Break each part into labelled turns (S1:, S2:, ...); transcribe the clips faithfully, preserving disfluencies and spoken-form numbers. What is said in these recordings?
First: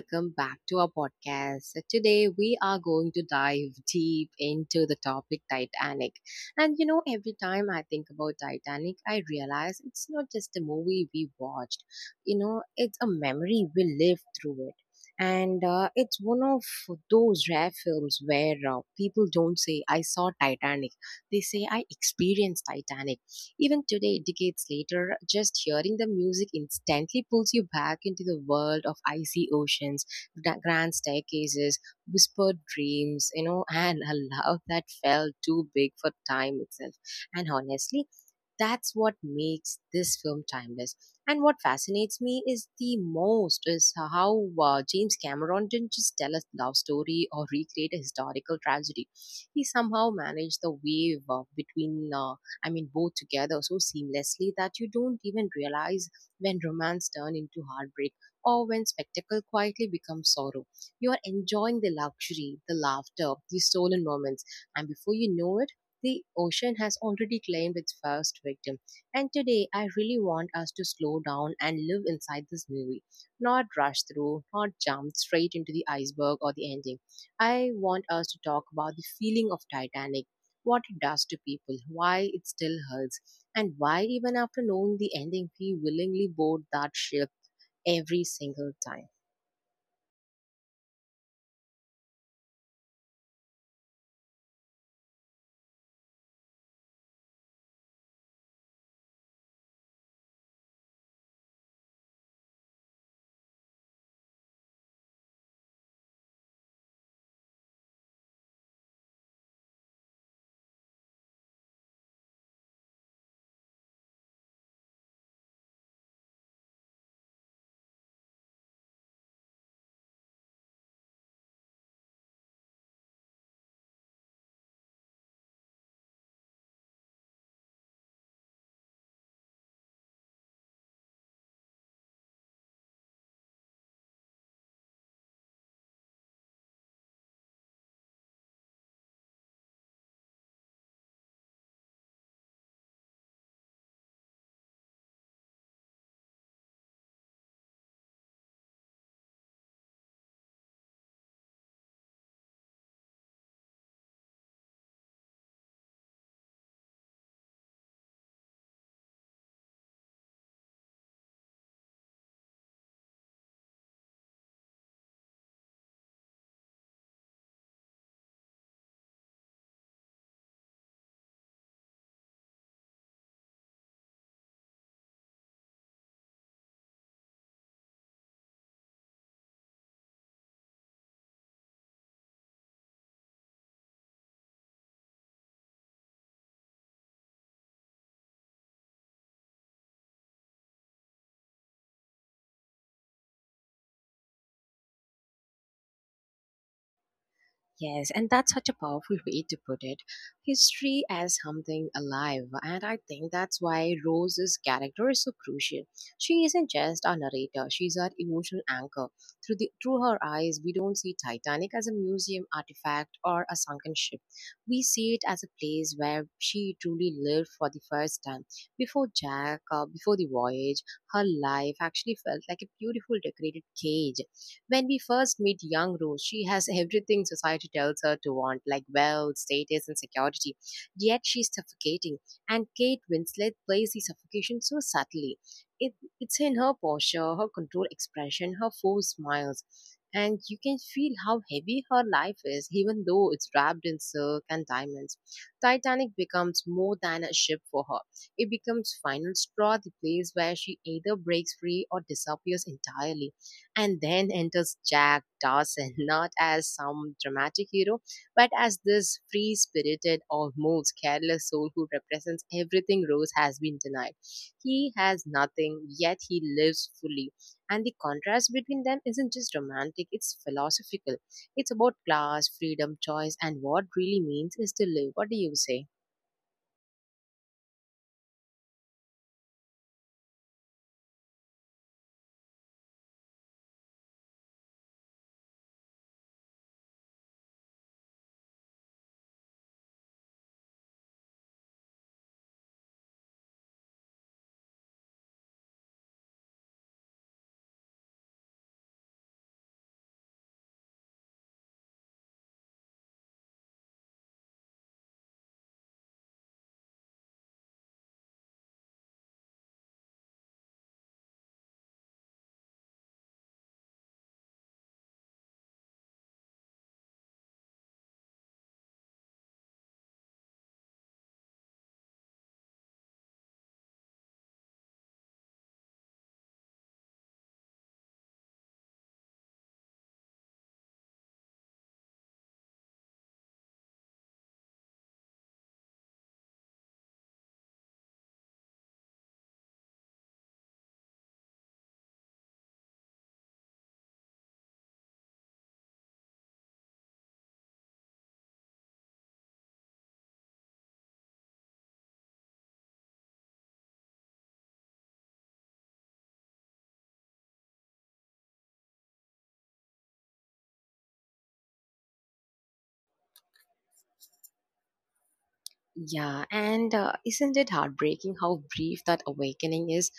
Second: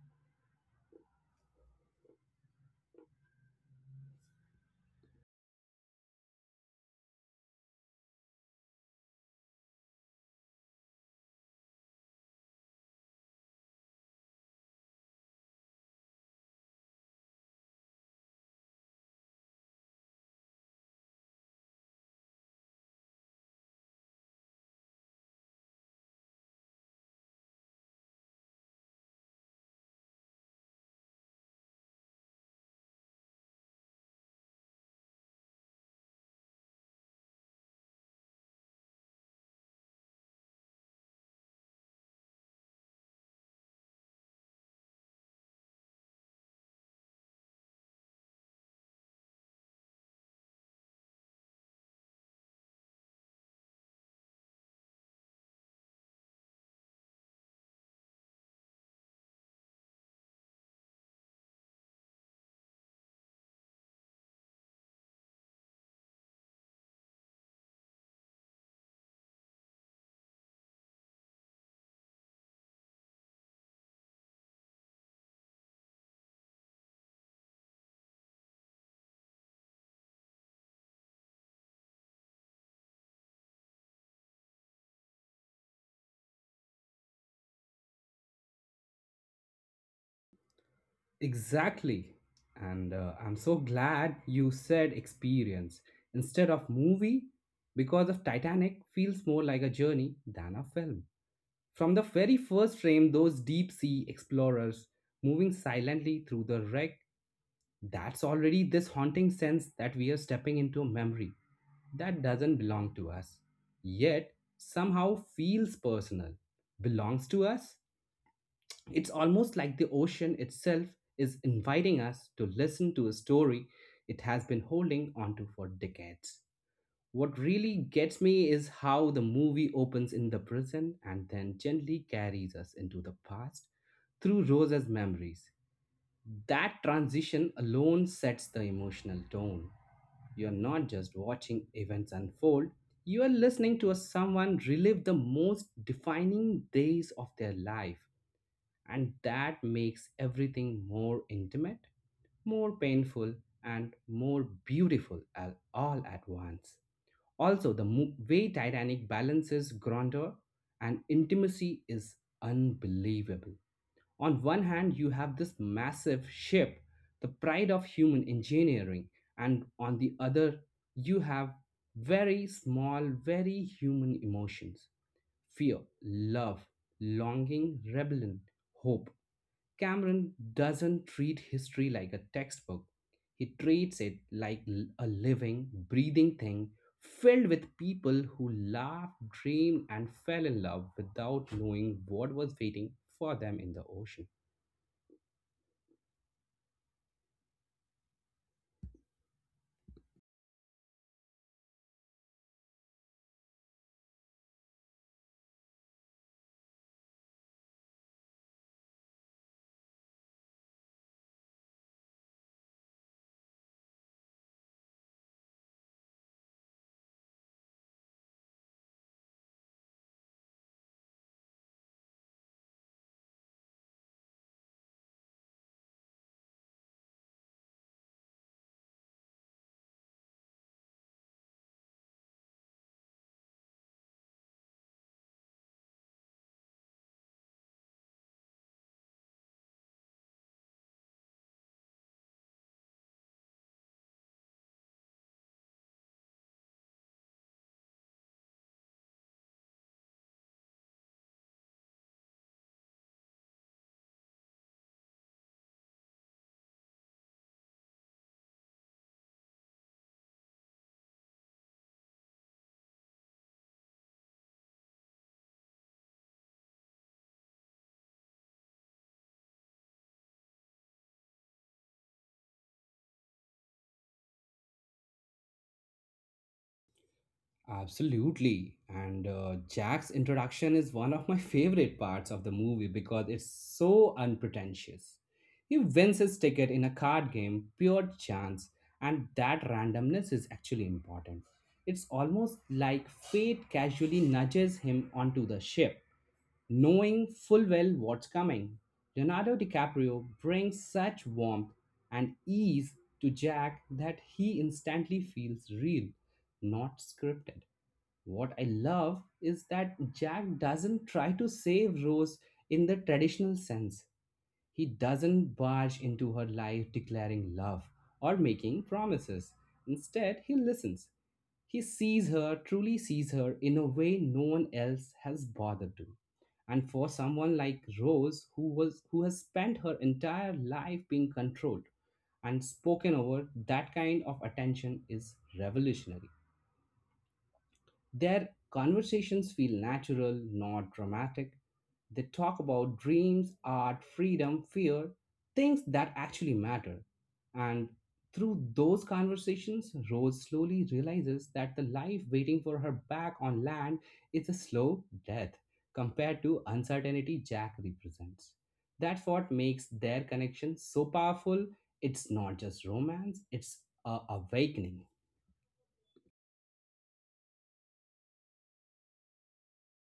S1: welcome back to our podcast. Today, we are going to dive deep into the topic Titanic. And you know, every time I think about Titanic, I realize it's not just a movie we watched, you know, it's a memory we lived through it. And uh, it's one of those rare films where uh, people don't say, I saw Titanic. They say, I experienced Titanic. Even today, decades later, just hearing the music instantly pulls you back into the world of icy oceans, gra- grand staircases, whispered dreams, you know, and a love that felt too big for time itself. And honestly, that's what makes this film timeless. And what fascinates me is the most is how uh, James Cameron didn't just tell a love story or recreate a historical tragedy. He somehow managed the wave uh, between uh, I mean, both together so seamlessly that you don't even realize when romance turns into heartbreak or when spectacle quietly becomes sorrow. You are enjoying the luxury, the laughter, the stolen moments, and before you know it, the ocean has already claimed its first victim. And today, I really want us to slow down and live inside this movie, not rush through, not jump straight into the iceberg or the ending. I want us to talk about the feeling of Titanic, what it does to people, why it still hurts, and why even after knowing the ending we willingly board that ship every single time.
S2: Exactly. And uh, I'm so glad you said experience instead of movie because of Titanic feels more like a journey than a film. From the very first frame, those deep sea explorers moving silently through the wreck, that's already this haunting sense that we are stepping into a memory that doesn't belong to us, yet somehow feels personal, belongs to us. It's almost like the ocean itself is inviting us to listen to a story it has been holding onto for decades. What really gets me is how the movie opens in the present and then gently carries us into the past through Rose's memories. That transition alone sets the emotional tone. You're not just watching events unfold, you are listening to someone relive the most defining days of their life, and that makes everything more intimate, more painful, and more beautiful at all at once. Also, the mo- way Titanic balances grandeur and intimacy is unbelievable. On one hand, you have this massive ship, the pride of human engineering, and on the other, you have very small, very human emotions: fear, love, longing, rebellion, hope. Cameron doesn't treat history like a textbook. He treats it like l- a living, breathing thing filled with people who laughed, dreamed, and fell in love without knowing what was waiting for them in the ocean.
S1: Yes, and that's such a powerful way to put it. History as something alive, and I think that's why Rose's character is so crucial. She isn't just a narrator; she's our emotional anchor. Through the through her eyes, we don't see Titanic as a museum artifact or a sunken ship. We see it as a place where she truly lived for the first time. Before Jack, uh, before the voyage, her life actually felt like a beautiful decorated cage. When we first meet young Rose, she has everything society tells her to want, like wealth, status, and security. Yet she's suffocating, and Kate Winslet plays the suffocation so subtly. It, it's in her posture, her controlled expression, her forced smiles, and you can feel how heavy her life is, even though it's wrapped in silk and diamonds. Titanic becomes more than a ship for her. It becomes final straw, the place where she either breaks free or disappears entirely. And then enters Jack Dawson, not as some dramatic hero, but as this free spirited, almost careless soul who represents everything Rose has been denied. He has nothing, yet he lives fully. And the contrast between them isn't just romantic, it's philosophical. It's about class, freedom, choice, and what really means is to live. What do you say?
S2: Absolutely. And uh, Jack's introduction is one of my favorite parts of the movie because it's so unpretentious. He wins his ticket in a card game, pure chance, and that randomness is actually important. It's almost like fate casually nudges him onto the ship, knowing full well what's coming. Leonardo DiCaprio brings such warmth and ease to Jack that he instantly feels real, not scripted. What I love is that Jack doesn't try to save Rose in the traditional sense. He doesn't barge into her life declaring love or making promises. Instead, he listens. He sees her, truly sees her, in a way no one else has bothered to. And for someone like Rose, who was who has spent her entire life being controlled and spoken over, that kind of attention is revolutionary. Their conversations feel natural, not dramatic. They talk about dreams, art, freedom, fear, things that actually matter. And through those conversations, Rose slowly realizes that the life waiting for her back on land is a slow death compared to uncertainty Jack represents. That's what makes their connection so powerful. It's not just romance, it's uh, awakening.
S1: Yeah, and uh, isn't it heartbreaking how brief that awakening is?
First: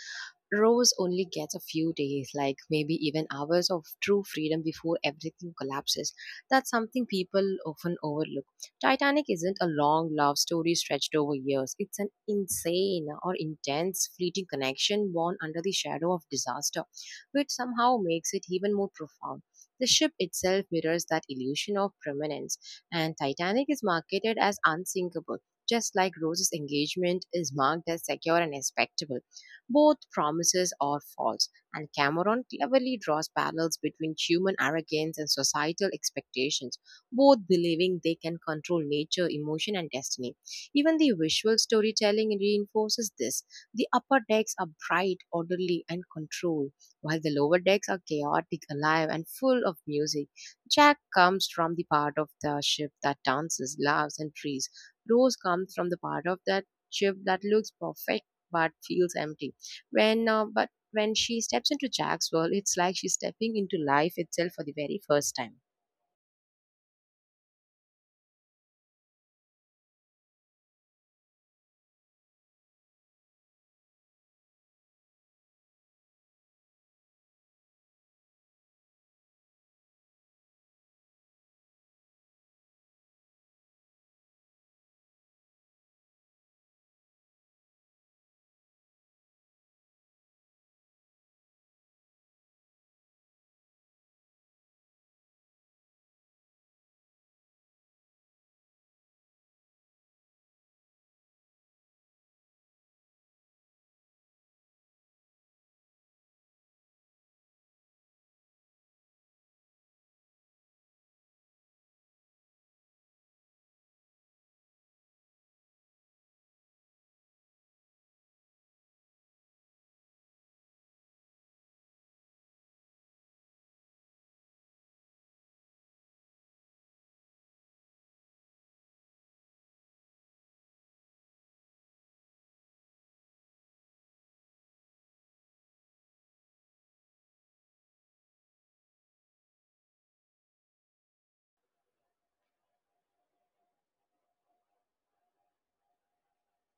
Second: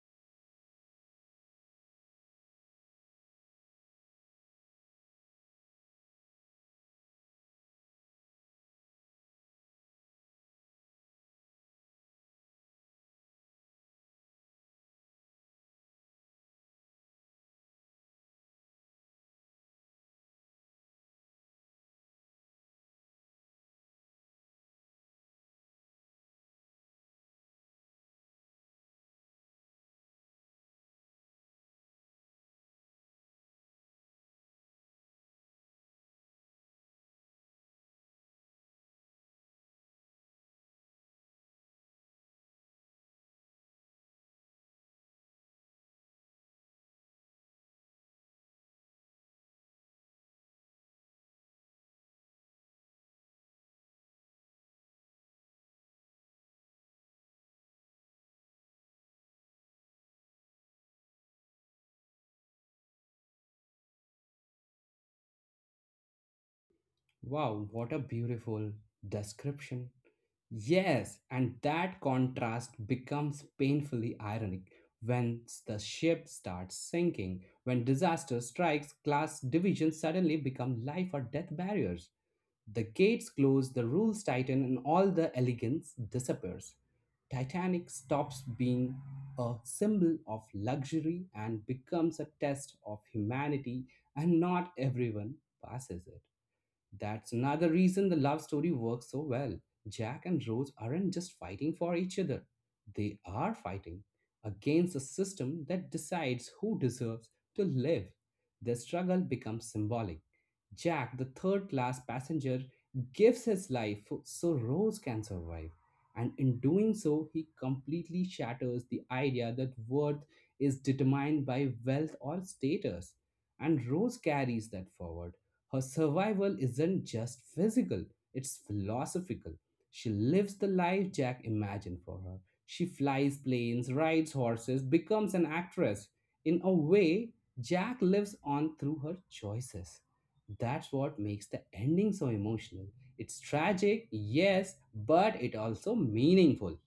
S1: Rose only gets a few days, like maybe even hours of true freedom before everything collapses. That's something people often overlook. Titanic isn't a long love story stretched over years, it's an insane or intense, fleeting connection born under the shadow of disaster, which somehow makes it even more profound. The ship itself mirrors that illusion of permanence, and Titanic is marketed as unsinkable just like Rose's engagement is marked as secure and respectable, both promises are false, and Cameron cleverly draws parallels between human arrogance and societal expectations, both believing they can control nature, emotion, and destiny. Even the visual storytelling reinforces this. The upper decks are bright, orderly, and controlled, while the lower decks are chaotic, alive, and full of music. Jack comes from the part of the ship that dances, laughs, and trees. Rose comes from the part of that ship that looks perfect but feels empty. When uh, but when she steps into Jack's world, it's like she's stepping into life itself for the very first time.
S2: Wow, what a beautiful description. Yes, and that contrast becomes painfully ironic when the ship starts sinking, when disaster strikes, class divisions suddenly become life or death barriers. The gates close, the rules tighten, and all the elegance disappears. Titanic stops being a symbol of luxury and becomes a test of humanity, and not everyone passes it. That's another reason the love story works so well. Jack and Rose aren't just fighting for each other, they are fighting against a system that decides who deserves to live. Their struggle becomes symbolic. Jack, the third class passenger, gives his life fo- so Rose can survive. And in doing so, he completely shatters the idea that worth is determined by wealth or status. And Rose carries that forward: her survival isn't just physical, it's philosophical. She lives the life Jack imagined for her. She flies planes, rides horses, becomes an actress. In a way, Jack lives on through her choices. That's what makes the ending so emotional. It's tragic, yes, but it also meaningful.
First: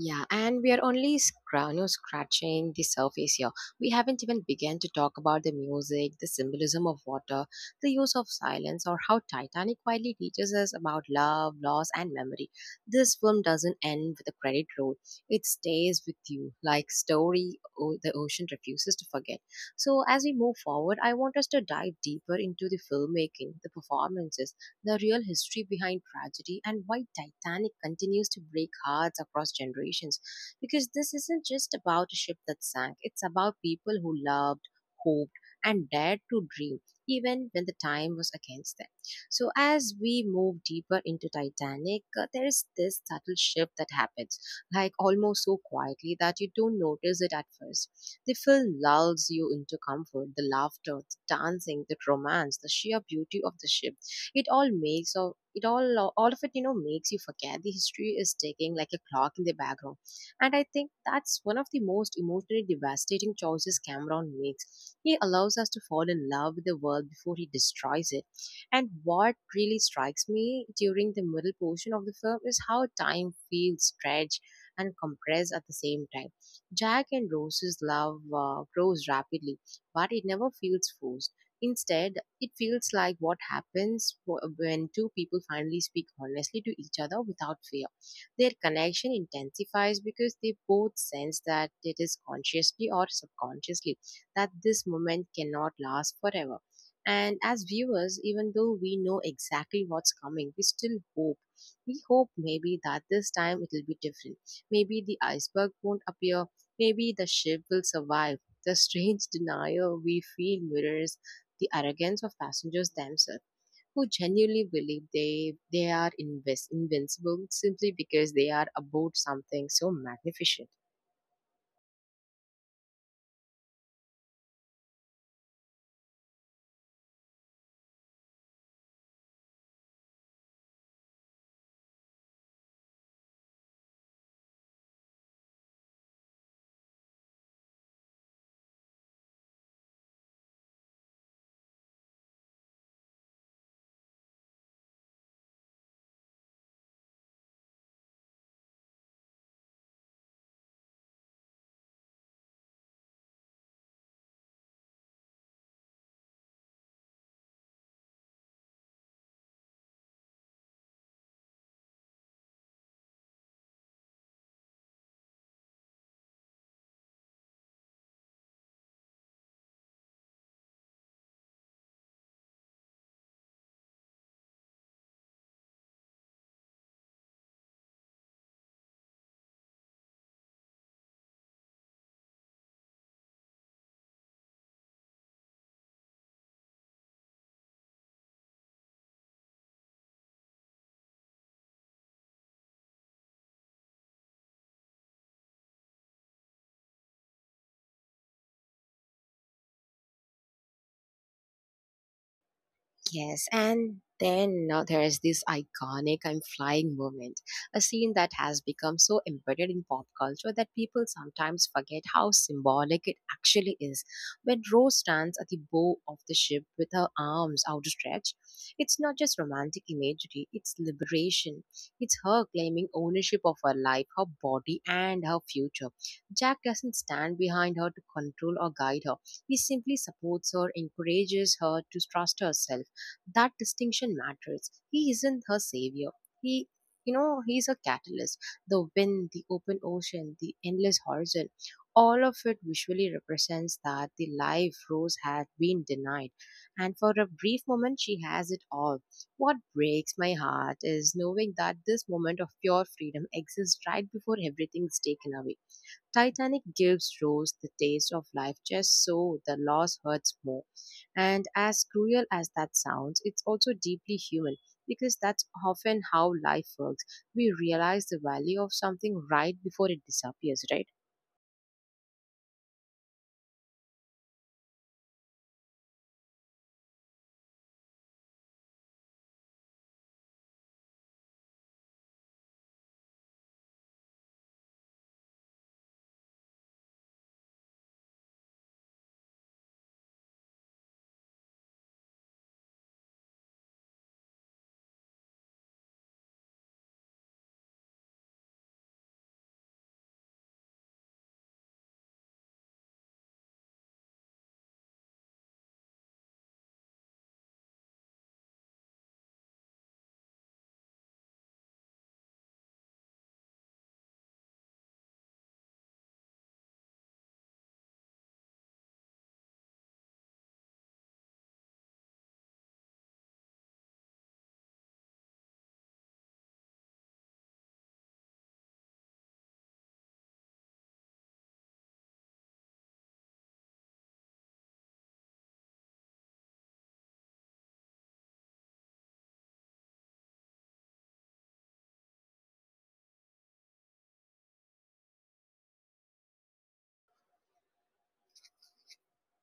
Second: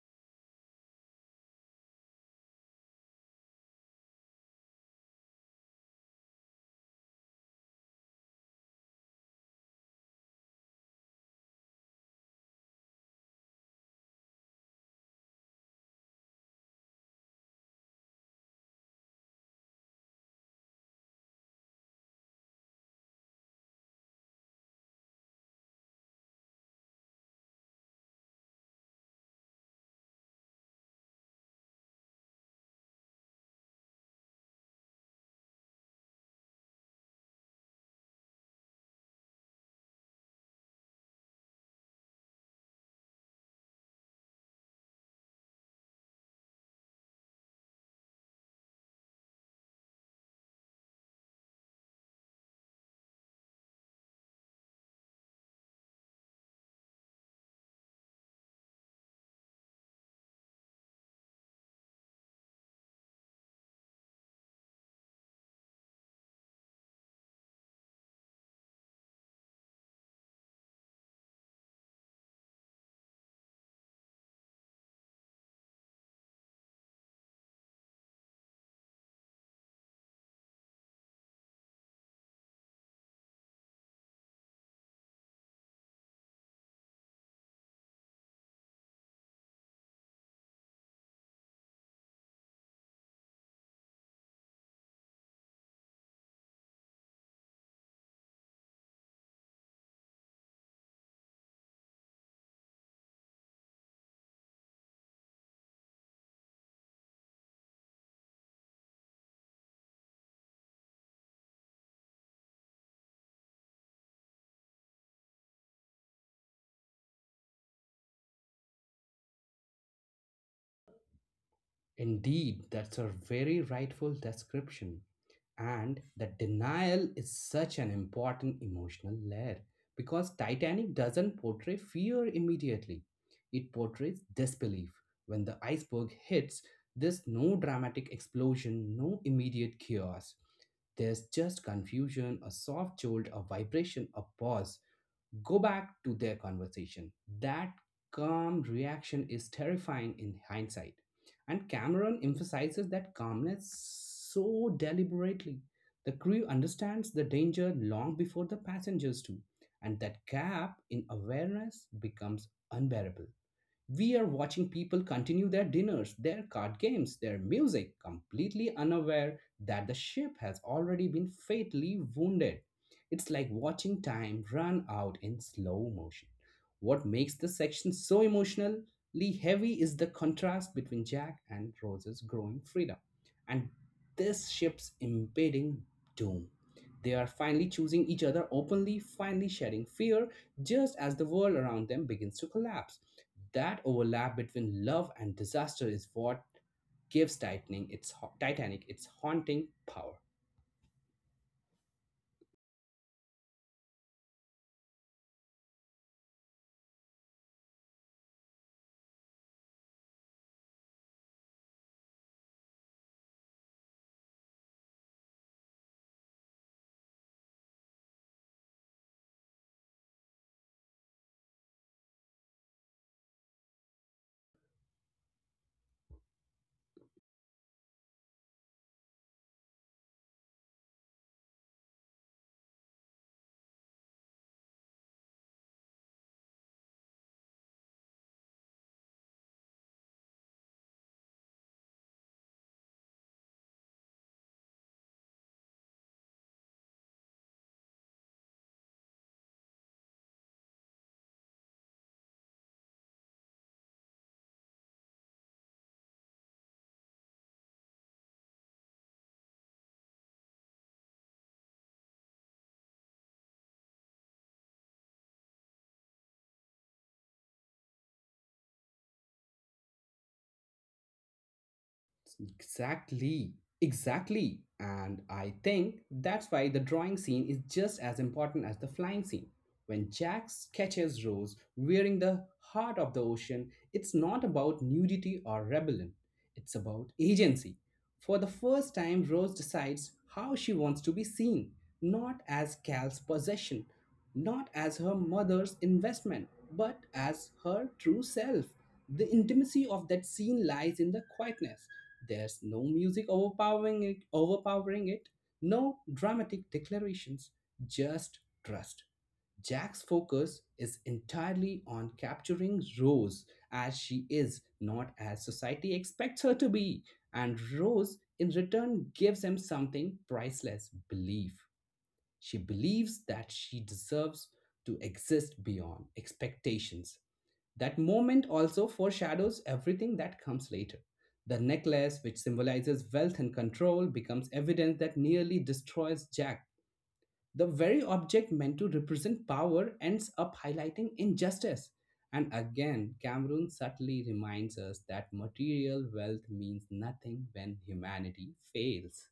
S1: Yeah, and we are only scra- you know, scratching the surface here. We haven't even begun to talk about the music, the symbolism of water, the use of silence, or how Titanic quietly teaches us about love, loss, and memory. This film doesn't end with a credit roll, it stays with you like story o- the ocean refuses to forget. So, as we move forward, I want us to dive deeper into the filmmaking, the performances, the real history behind tragedy and why Titanic continues to break hearts across generations. Because this isn't just about a ship that sank, it's about people who loved, hoped, and dared to dream, even when the time was against them. So, as we move deeper into Titanic, uh, there is this subtle shift that happens, like almost so quietly that you don't notice it at first. The film lulls you into comfort, the laughter, the dancing, the romance, the sheer beauty of the ship. It all makes or it all all of it you know makes you forget the history is ticking like a clock in the background. And I think that's one of the most emotionally devastating choices Cameron makes. He allows us to fall in love with the world before he destroys it. And what really strikes me during the middle portion of the film is how time feels stretched and compressed at the same time. Jack and Rose's love uh, grows rapidly, but it never feels forced. Instead, it feels like what happens wh- when two people finally speak honestly to each other without fear. Their connection intensifies because they both sense that it is consciously or subconsciously that this moment cannot last forever. And as viewers, even though we know exactly what's coming, we still hope. We hope maybe that this time it will be different. Maybe the iceberg won't appear. Maybe the ship will survive. The strange denial we feel mirrors the arrogance of passengers themselves who genuinely believe they they are invis- invincible simply because they are aboard something so magnificent.
S2: Indeed, that's a very rightful description. And the denial is such an important emotional layer because Titanic doesn't portray fear immediately. It portrays disbelief. When the iceberg hits, there's no dramatic explosion, no immediate chaos. There's just confusion, a soft jolt, a vibration, a pause go back to their conversation. That calm reaction is terrifying in hindsight. And Cameron emphasizes that calmness so deliberately. The crew understands the danger long before the passengers do, and that gap in awareness becomes unbearable. We are watching people continue their dinners, their card games, their music, completely unaware that the ship has already been fatally wounded. It's like watching time run out in slow motion. What makes the section so emotionally heavy is the contrast between Jack and Rose's growing freedom and this ship's impending doom. They are finally choosing each other openly, finally sharing fear, just as the world around them begins to collapse. That overlap between love and disaster is what gives Titanic its, Titanic its haunting power.
S1: Yes, and then now there's this iconic I'm flying moment, a scene that has become so embedded in pop culture that people sometimes forget how symbolic it actually is. When Rose stands at the bow of the ship with her arms outstretched, it's not just romantic imagery, it's liberation. It's her claiming ownership of her life, her body, and her future. Jack doesn't stand behind her to control or guide her, he simply supports her, encourages her to trust herself. That distinction matters. He isn't her savior. He, you know, he's a catalyst. The wind, the open ocean, the endless horizon, all of it visually represents that the life Rose had been denied. And for a brief moment, she has it all. What breaks my heart is knowing that this moment of pure freedom exists right before everything's taken away. Titanic gives Rose the taste of life just so the loss hurts more. And as cruel as that sounds, it's also deeply human because that's often how life works. We realize the value of something right before it disappears, right?
S2: Exactly, exactly. And I think that's why the drawing scene is just as important as the flying scene. When Jack sketches Rose wearing the heart of the ocean, it's not about nudity or rebellion, it's about agency. For the first time, Rose decides how she wants to be seen, not as Cal's possession, not as her mother's investment, but as her true self. The intimacy of that scene lies in the quietness, there's no music overpowering it, overpowering it, no dramatic declarations, just trust. Jack's focus is entirely on capturing Rose as she is, not as society expects her to be. And Rose, in return, gives him something priceless: belief. She believes that she deserves to exist beyond expectations. That moment also foreshadows everything that comes later. The necklace, which symbolizes wealth and control, becomes evidence that nearly destroys Jack. The very object meant to represent power ends up highlighting injustice. And again, Cameron subtly reminds us that material wealth means nothing when humanity fails.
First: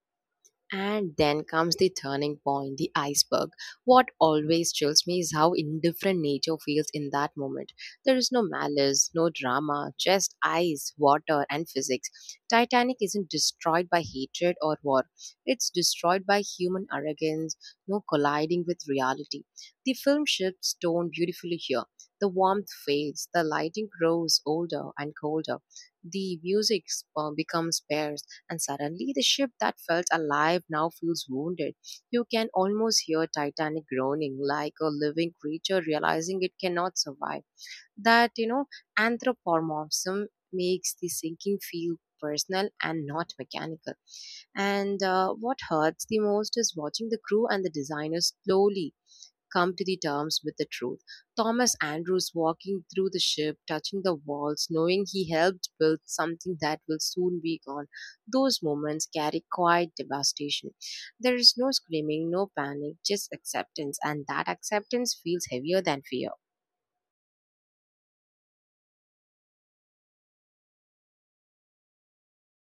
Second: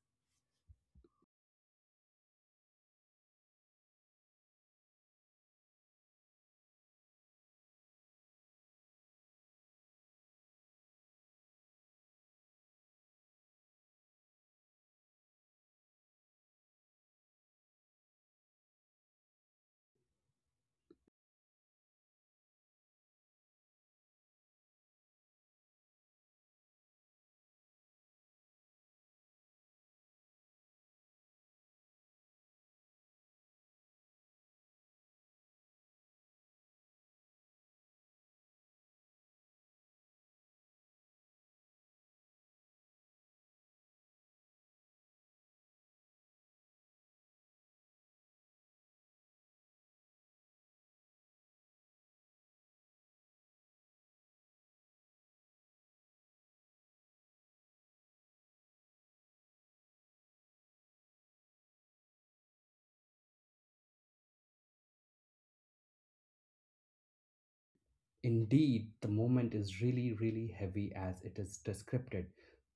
S1: And then comes the turning point, the iceberg. What always chills me is how indifferent nature feels in that moment. There is no malice, no drama, just ice, water, and physics. Titanic isn't destroyed by hatred or war, it's destroyed by human arrogance, no colliding with reality. The film shifts tone beautifully here. The warmth fades, the lighting grows older and colder, the music uh, becomes bare, and suddenly the ship that felt alive now feels wounded. You can almost hear Titanic groaning like a living creature realizing it cannot survive. That, you know, anthropomorphism makes the sinking feel personal and not mechanical. And uh, what hurts the most is watching the crew and the designers slowly come to the terms with the truth. Thomas Andrews walking through the ship, touching the walls, knowing he helped build something that will soon be gone. Those moments carry quiet devastation. There is no screaming, no panic, just acceptance, and that acceptance feels heavier than fear.
S2: Indeed, the moment is really, really heavy as it is described.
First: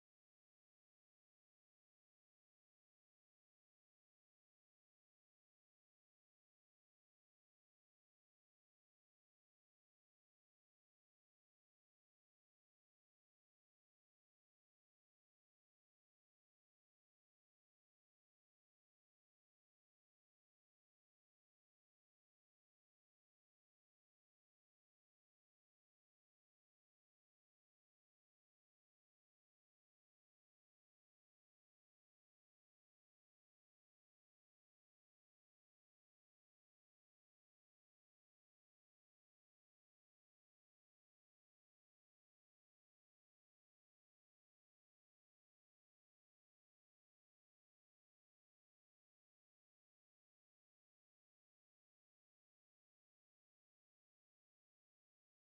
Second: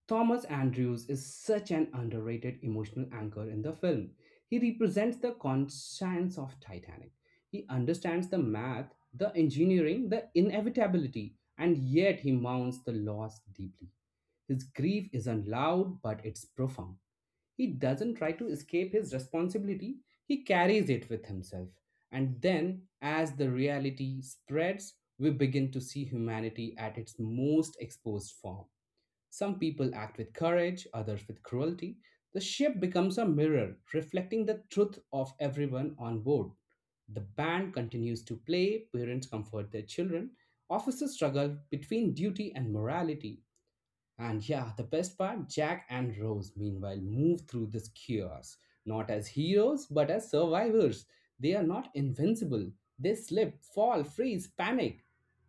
S2: Thomas Andrews is such an underrated emotional anchor in the film. He represents the conscience of Titanic. He understands the math, the engineering, the inevitability, and yet he mourns the loss deeply. His grief isn't loud, but it's profound. He doesn't try to escape his responsibility, he carries it with himself. And then, as the reality spreads, we begin to see humanity at its most exposed form. Some people act with courage, others with cruelty. The ship becomes a mirror, reflecting the truth of everyone on board. The band continues to play, parents comfort their children, officers struggle between duty and morality, and yeah, the best part: Jack and Rose, meanwhile, move through this chaos, not as heroes, but as survivors. They are not invincible. They slip, fall, freeze, panic.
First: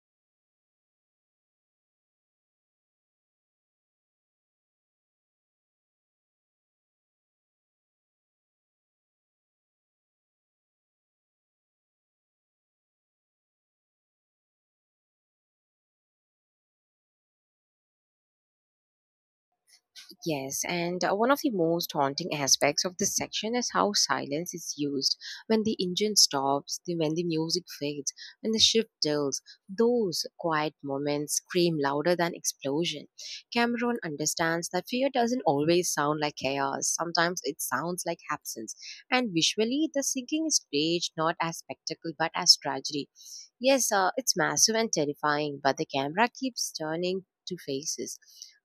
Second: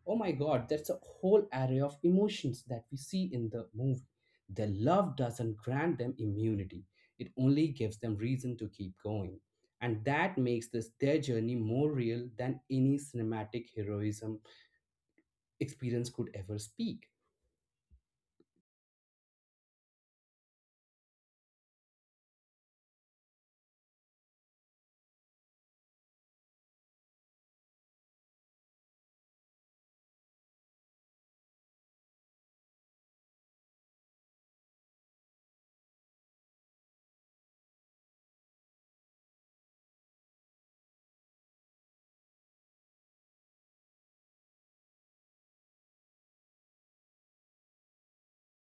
S2: Oh my god, that's a whole array of emotions that we see in the movie. Their love doesn't grant them immunity, it only gives them reason to keep going. And that makes this their journey more real than any cinematic heroism experience could ever speak.
S1: Yes, and uh, one of the most haunting aspects of this section is how silence is used. When the engine stops, the, when the music fades, when the ship tilts, those quiet moments scream louder than explosion. Cameron understands that fear doesn't always sound like chaos. Sometimes it sounds like absence. And visually, the sinking is staged not as spectacle but as tragedy. Yes, uh, it's massive and terrifying, but the camera keeps turning to faces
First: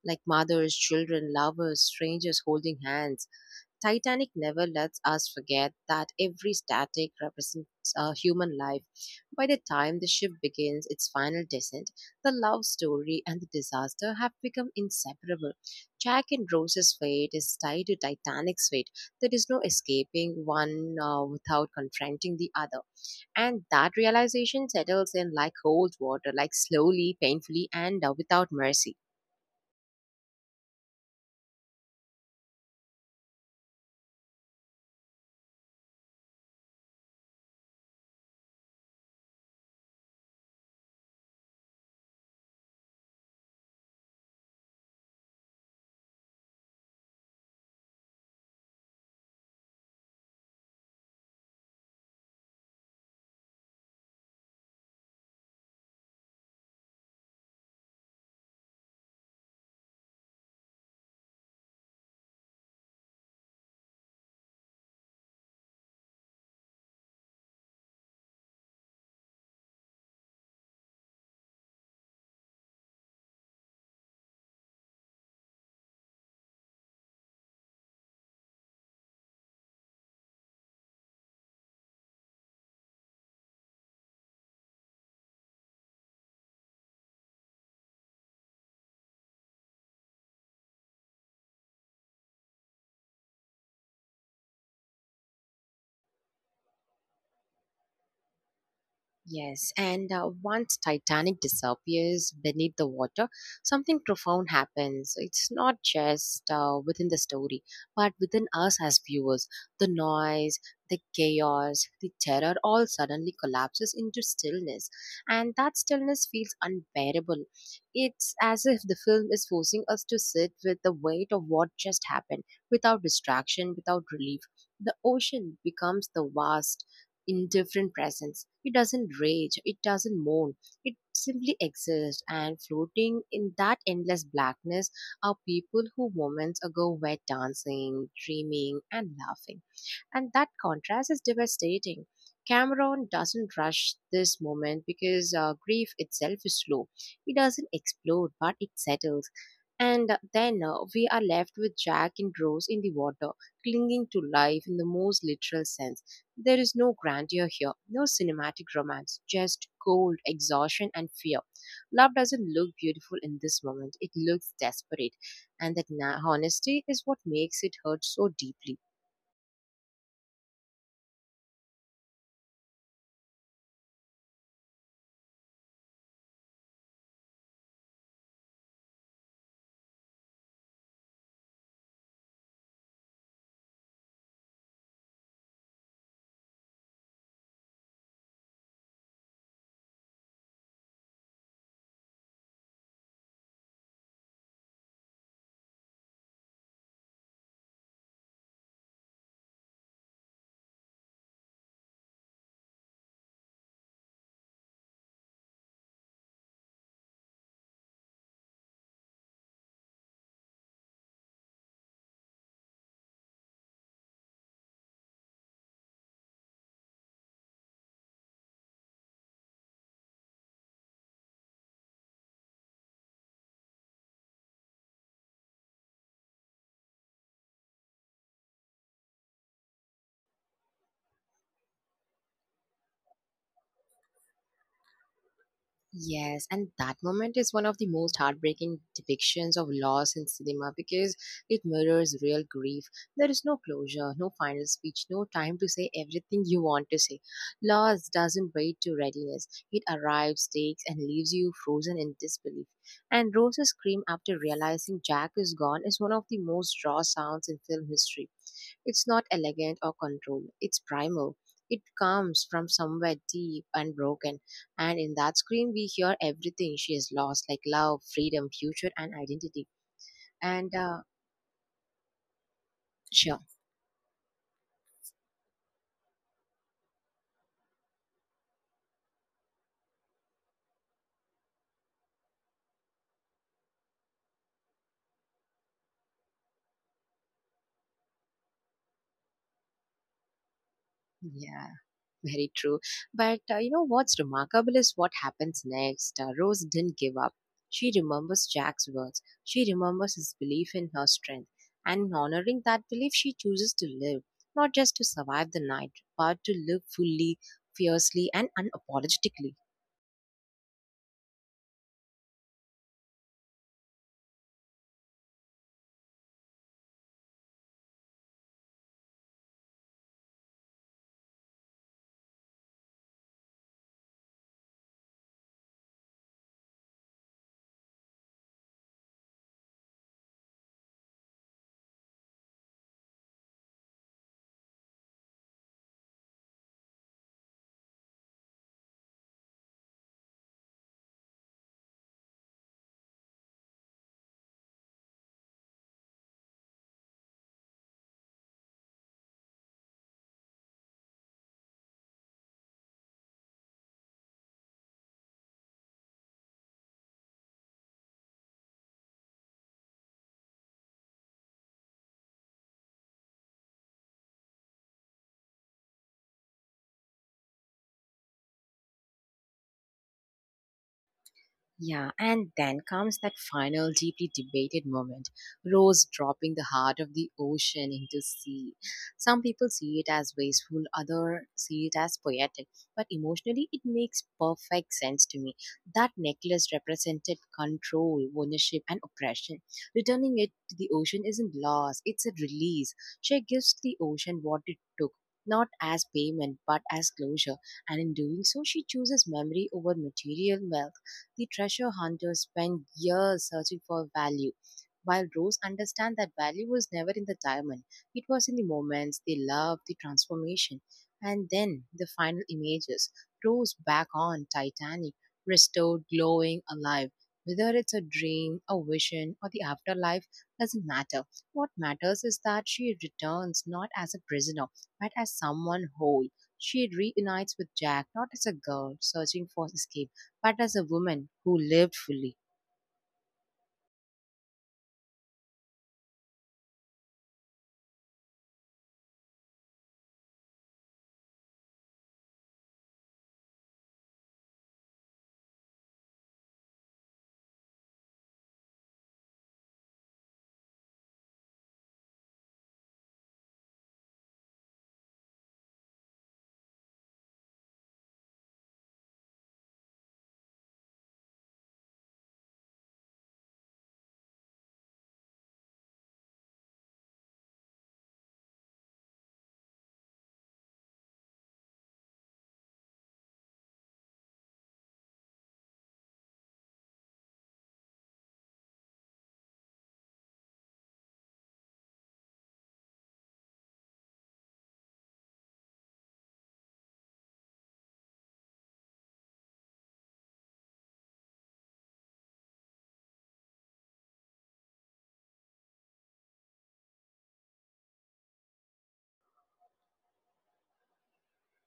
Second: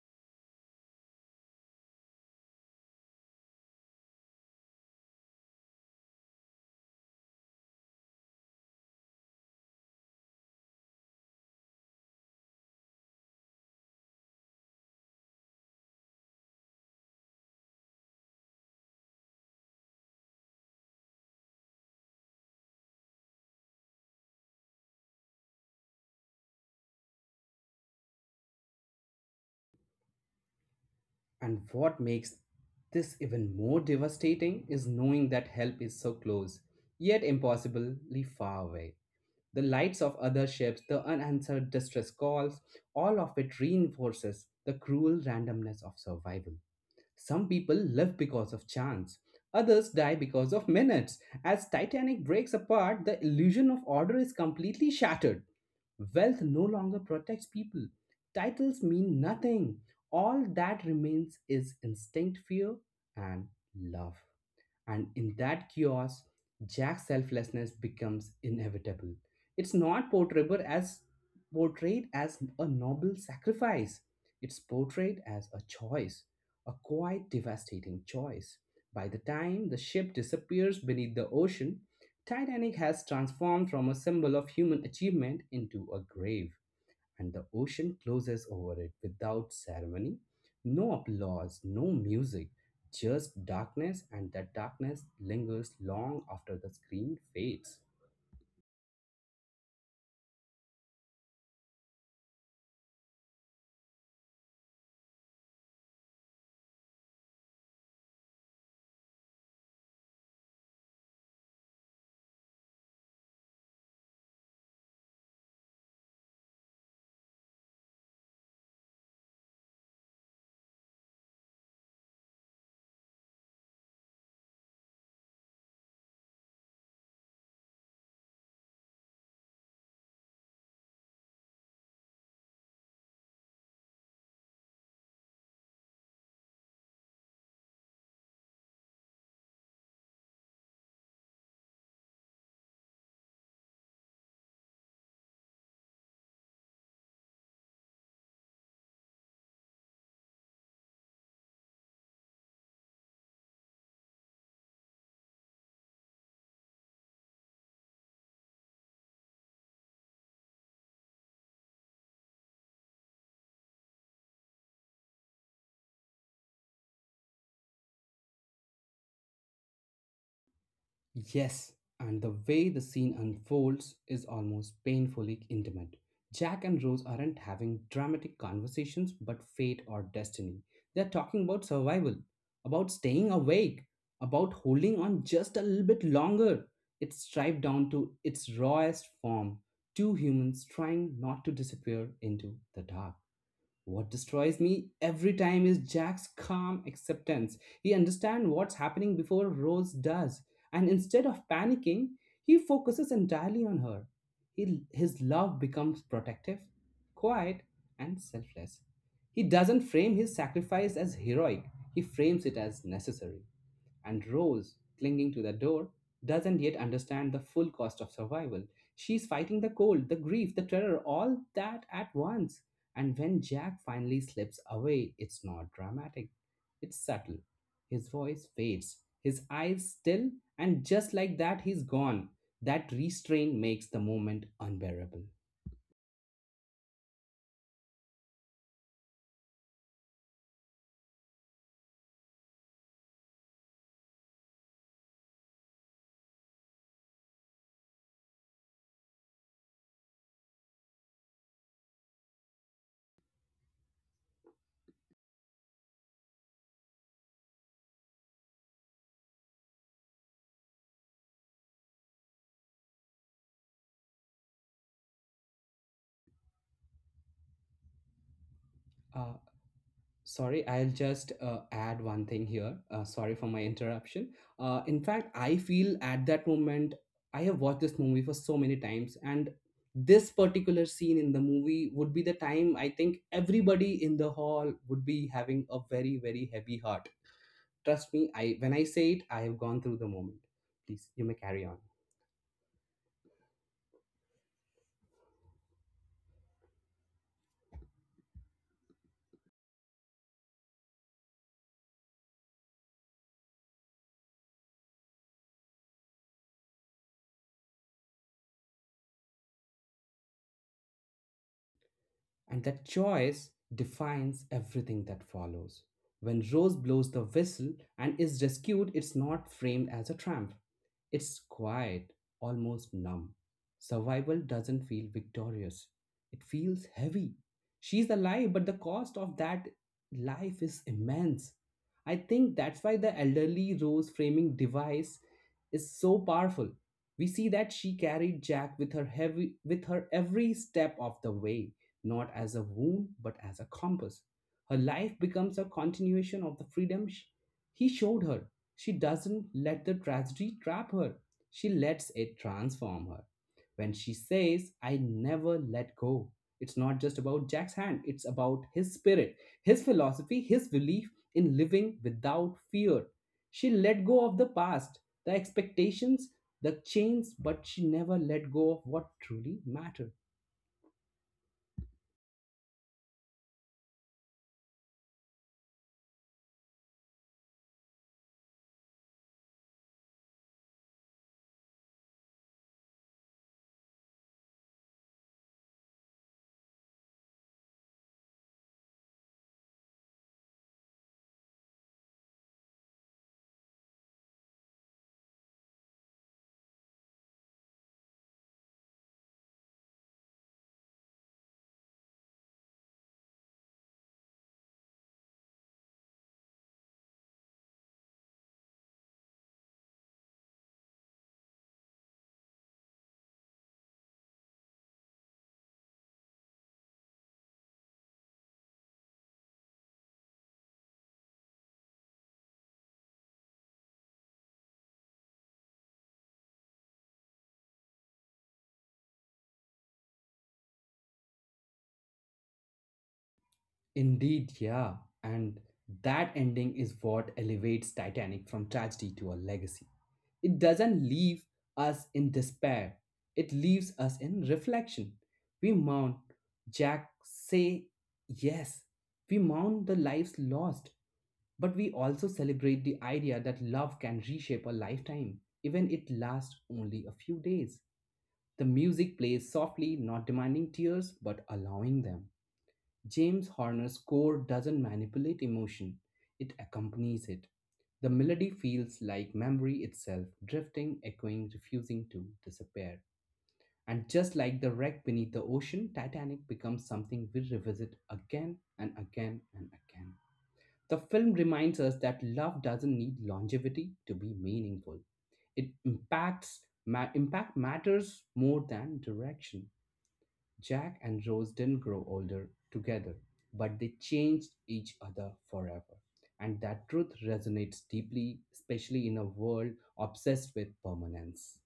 S1: like mothers, children, lovers, strangers holding hands. Titanic never lets us forget that every static represents a human life. By the time the ship begins its final descent, the love story and the disaster have become inseparable. Jack and Rose's fate is tied to Titanic's fate. There is no escaping one uh, without confronting the other. And that realization settles in like cold water, like slowly, painfully, and uh, without mercy.
S2: And what makes this even more devastating is knowing that help is so close, yet impossibly far away. The lights of other ships, the unanswered distress calls, all of it reinforces the cruel randomness of survival. Some people live because of chance. Others die because of minutes. As Titanic breaks apart, the illusion of order is completely shattered. Wealth no longer protects people. Titles mean nothing. All that remains is instinct, fear, and love. And in that chaos, Jack's selflessness becomes inevitable. It's not portrayed as portrayed as a noble sacrifice. It's portrayed as a choice, a quite devastating choice. By the time the ship disappears beneath the ocean, Titanic has transformed from a symbol of human achievement into a grave, and the ocean closes over it without ceremony. No applause, no music, just darkness, and that darkness lingers long after the screen fades.
S1: Yes, and uh, once Titanic disappears beneath the water, something profound happens. It's not just uh, within the story, but within us as viewers. The noise, the chaos, the terror all suddenly collapses into stillness, and that stillness feels unbearable. It's as if the film is forcing us to sit with the weight of what just happened, without distraction, without relief. The ocean becomes the vast indifferent presence. It doesn't rage, it doesn't moan, it simply exists. And floating in that endless blackness are people who moments ago were dancing, dreaming, and laughing. And that contrast is devastating. Cameron doesn't rush this moment because uh, grief itself is slow. It doesn't explode, but it settles. And then uh, we are left with Jack and Rose in the water, clinging to life in the most literal sense. There is no grandeur here, no cinematic romance, just cold exhaustion and fear. Love doesn't look beautiful in this moment, it looks desperate, and that na- honesty is what makes it hurt so deeply.
S2: Yes, and the way the scene unfolds is almost painfully intimate. Jack and Rose aren't having dramatic conversations but fate or destiny. They're talking about survival, about staying awake, about holding on just a little bit longer. It's stripped down to its rawest form, two humans trying not to disappear into the dark. What destroys me every time is Jack's calm acceptance. He understands what's happening before Rose does, and instead of panicking, he focuses entirely on her. He, his love becomes protective, quiet, and selfless. He doesn't frame his sacrifice as heroic, he frames it as necessary. And Rose, clinging to the door, doesn't yet understand the full cost of survival. She's fighting the cold, the grief, the terror, all that at once. And when Jack finally slips away, it's not dramatic, it's subtle. His voice fades, his eyes still, and just like that, he's gone. That restraint makes the moment unbearable.
S1: Yes, and that moment is one of the most heartbreaking depictions of loss in cinema because it mirrors real grief. There is no closure, no final speech, no time to say everything you want to say. Loss doesn't wait to readiness, it arrives, takes, and leaves you frozen in disbelief. And Rose's scream after realizing Jack is gone is one of the most raw sounds in film history. It's not elegant or controlled, it's primal. It comes from somewhere deep and broken, and in that scream, we hear everything she has lost like love, freedom, future, and
S2: Uh,
S1: identity.
S2: Sorry,
S1: And
S2: I'll
S1: uh,
S2: just uh, add one thing here. Uh, sorry
S1: sure,
S2: for my interruption. Uh, in fact, I feel at that moment, I have watched this movie for so many times, and this particular scene in the movie would be the time I think everybody in the hall would be having a very, very heavy heart. Trust me, I when I say it, I have gone through the moment. Please, you may
S1: yeah.
S2: carry on.
S1: Very true. But uh, you know what's remarkable is what happens next. Uh, Rose didn't give up. She remembers Jack's words. She remembers his belief in her strength. And in honoring that belief, she chooses to live, not just to survive the night, but to live fully, fiercely, and unapologetically.
S2: And that choice defines everything that follows. When Rose blows the whistle and is rescued, it's not framed as a triumph. It's quiet, almost numb. Survival doesn't feel victorious, it feels heavy. She's alive, but the cost of that life is immense. I think that's why the elderly Rose framing device is so powerful. We see that she carried Jack with her heavy with her every step of the way, not as a wound but as a compass. Her life becomes a continuation of the freedom sh- he showed her. She doesn't let the tragedy trap her, she lets it transform her. When she says, I never let go, it's not just about Jack's hand, it's about his spirit, his philosophy, his belief in living without fear. She let go of the past, the expectations, the chains, but she never let go of what truly mattered.
S1: Yeah, and then comes that final deeply debated moment. Rose dropping the heart of the ocean into sea. Some people see it as wasteful, others see it as poetic, but emotionally it makes perfect sense to me. That necklace represented control, ownership, and oppression. Returning it to the ocean isn't loss, it's a release. She gives the ocean what it took. Not as payment, but as closure, and in doing so, she chooses memory over material wealth. The treasure hunters spend years searching for value, while Rose understands that value was never in the diamond. It was in the moments, the love, the transformation, and then the final images. Rose back on Titanic, restored, glowing, alive. Whether it's a dream, a vision, or the afterlife doesn't matter. What matters is that she returns not as a prisoner, but as someone whole. She reunites with Jack, not as a girl searching for escape but as a woman who lived fully.
S2: Indeed, yeah. And that ending is what elevates Titanic from tragedy to a legacy. It doesn't leave us in despair, it leaves us in reflection. We mourn, Jack say yes. We mourn the lives lost, but we also celebrate the idea that love can reshape a lifetime, even it lasts only a few days. The music plays softly, not demanding tears, but allowing them. James Horner's score doesn't manipulate emotion, it accompanies it. The melody feels like memory itself, drifting, echoing, refusing to disappear. And just like the wreck beneath the ocean, Titanic becomes something we revisit again and again and again. The film reminds us that love doesn't need longevity to be meaningful. It impacts ma- impact matters more than direction. Jack and Rose didn't grow older together, but they changed each other forever. And that truth resonates deeply, especially in a world obsessed with permanence.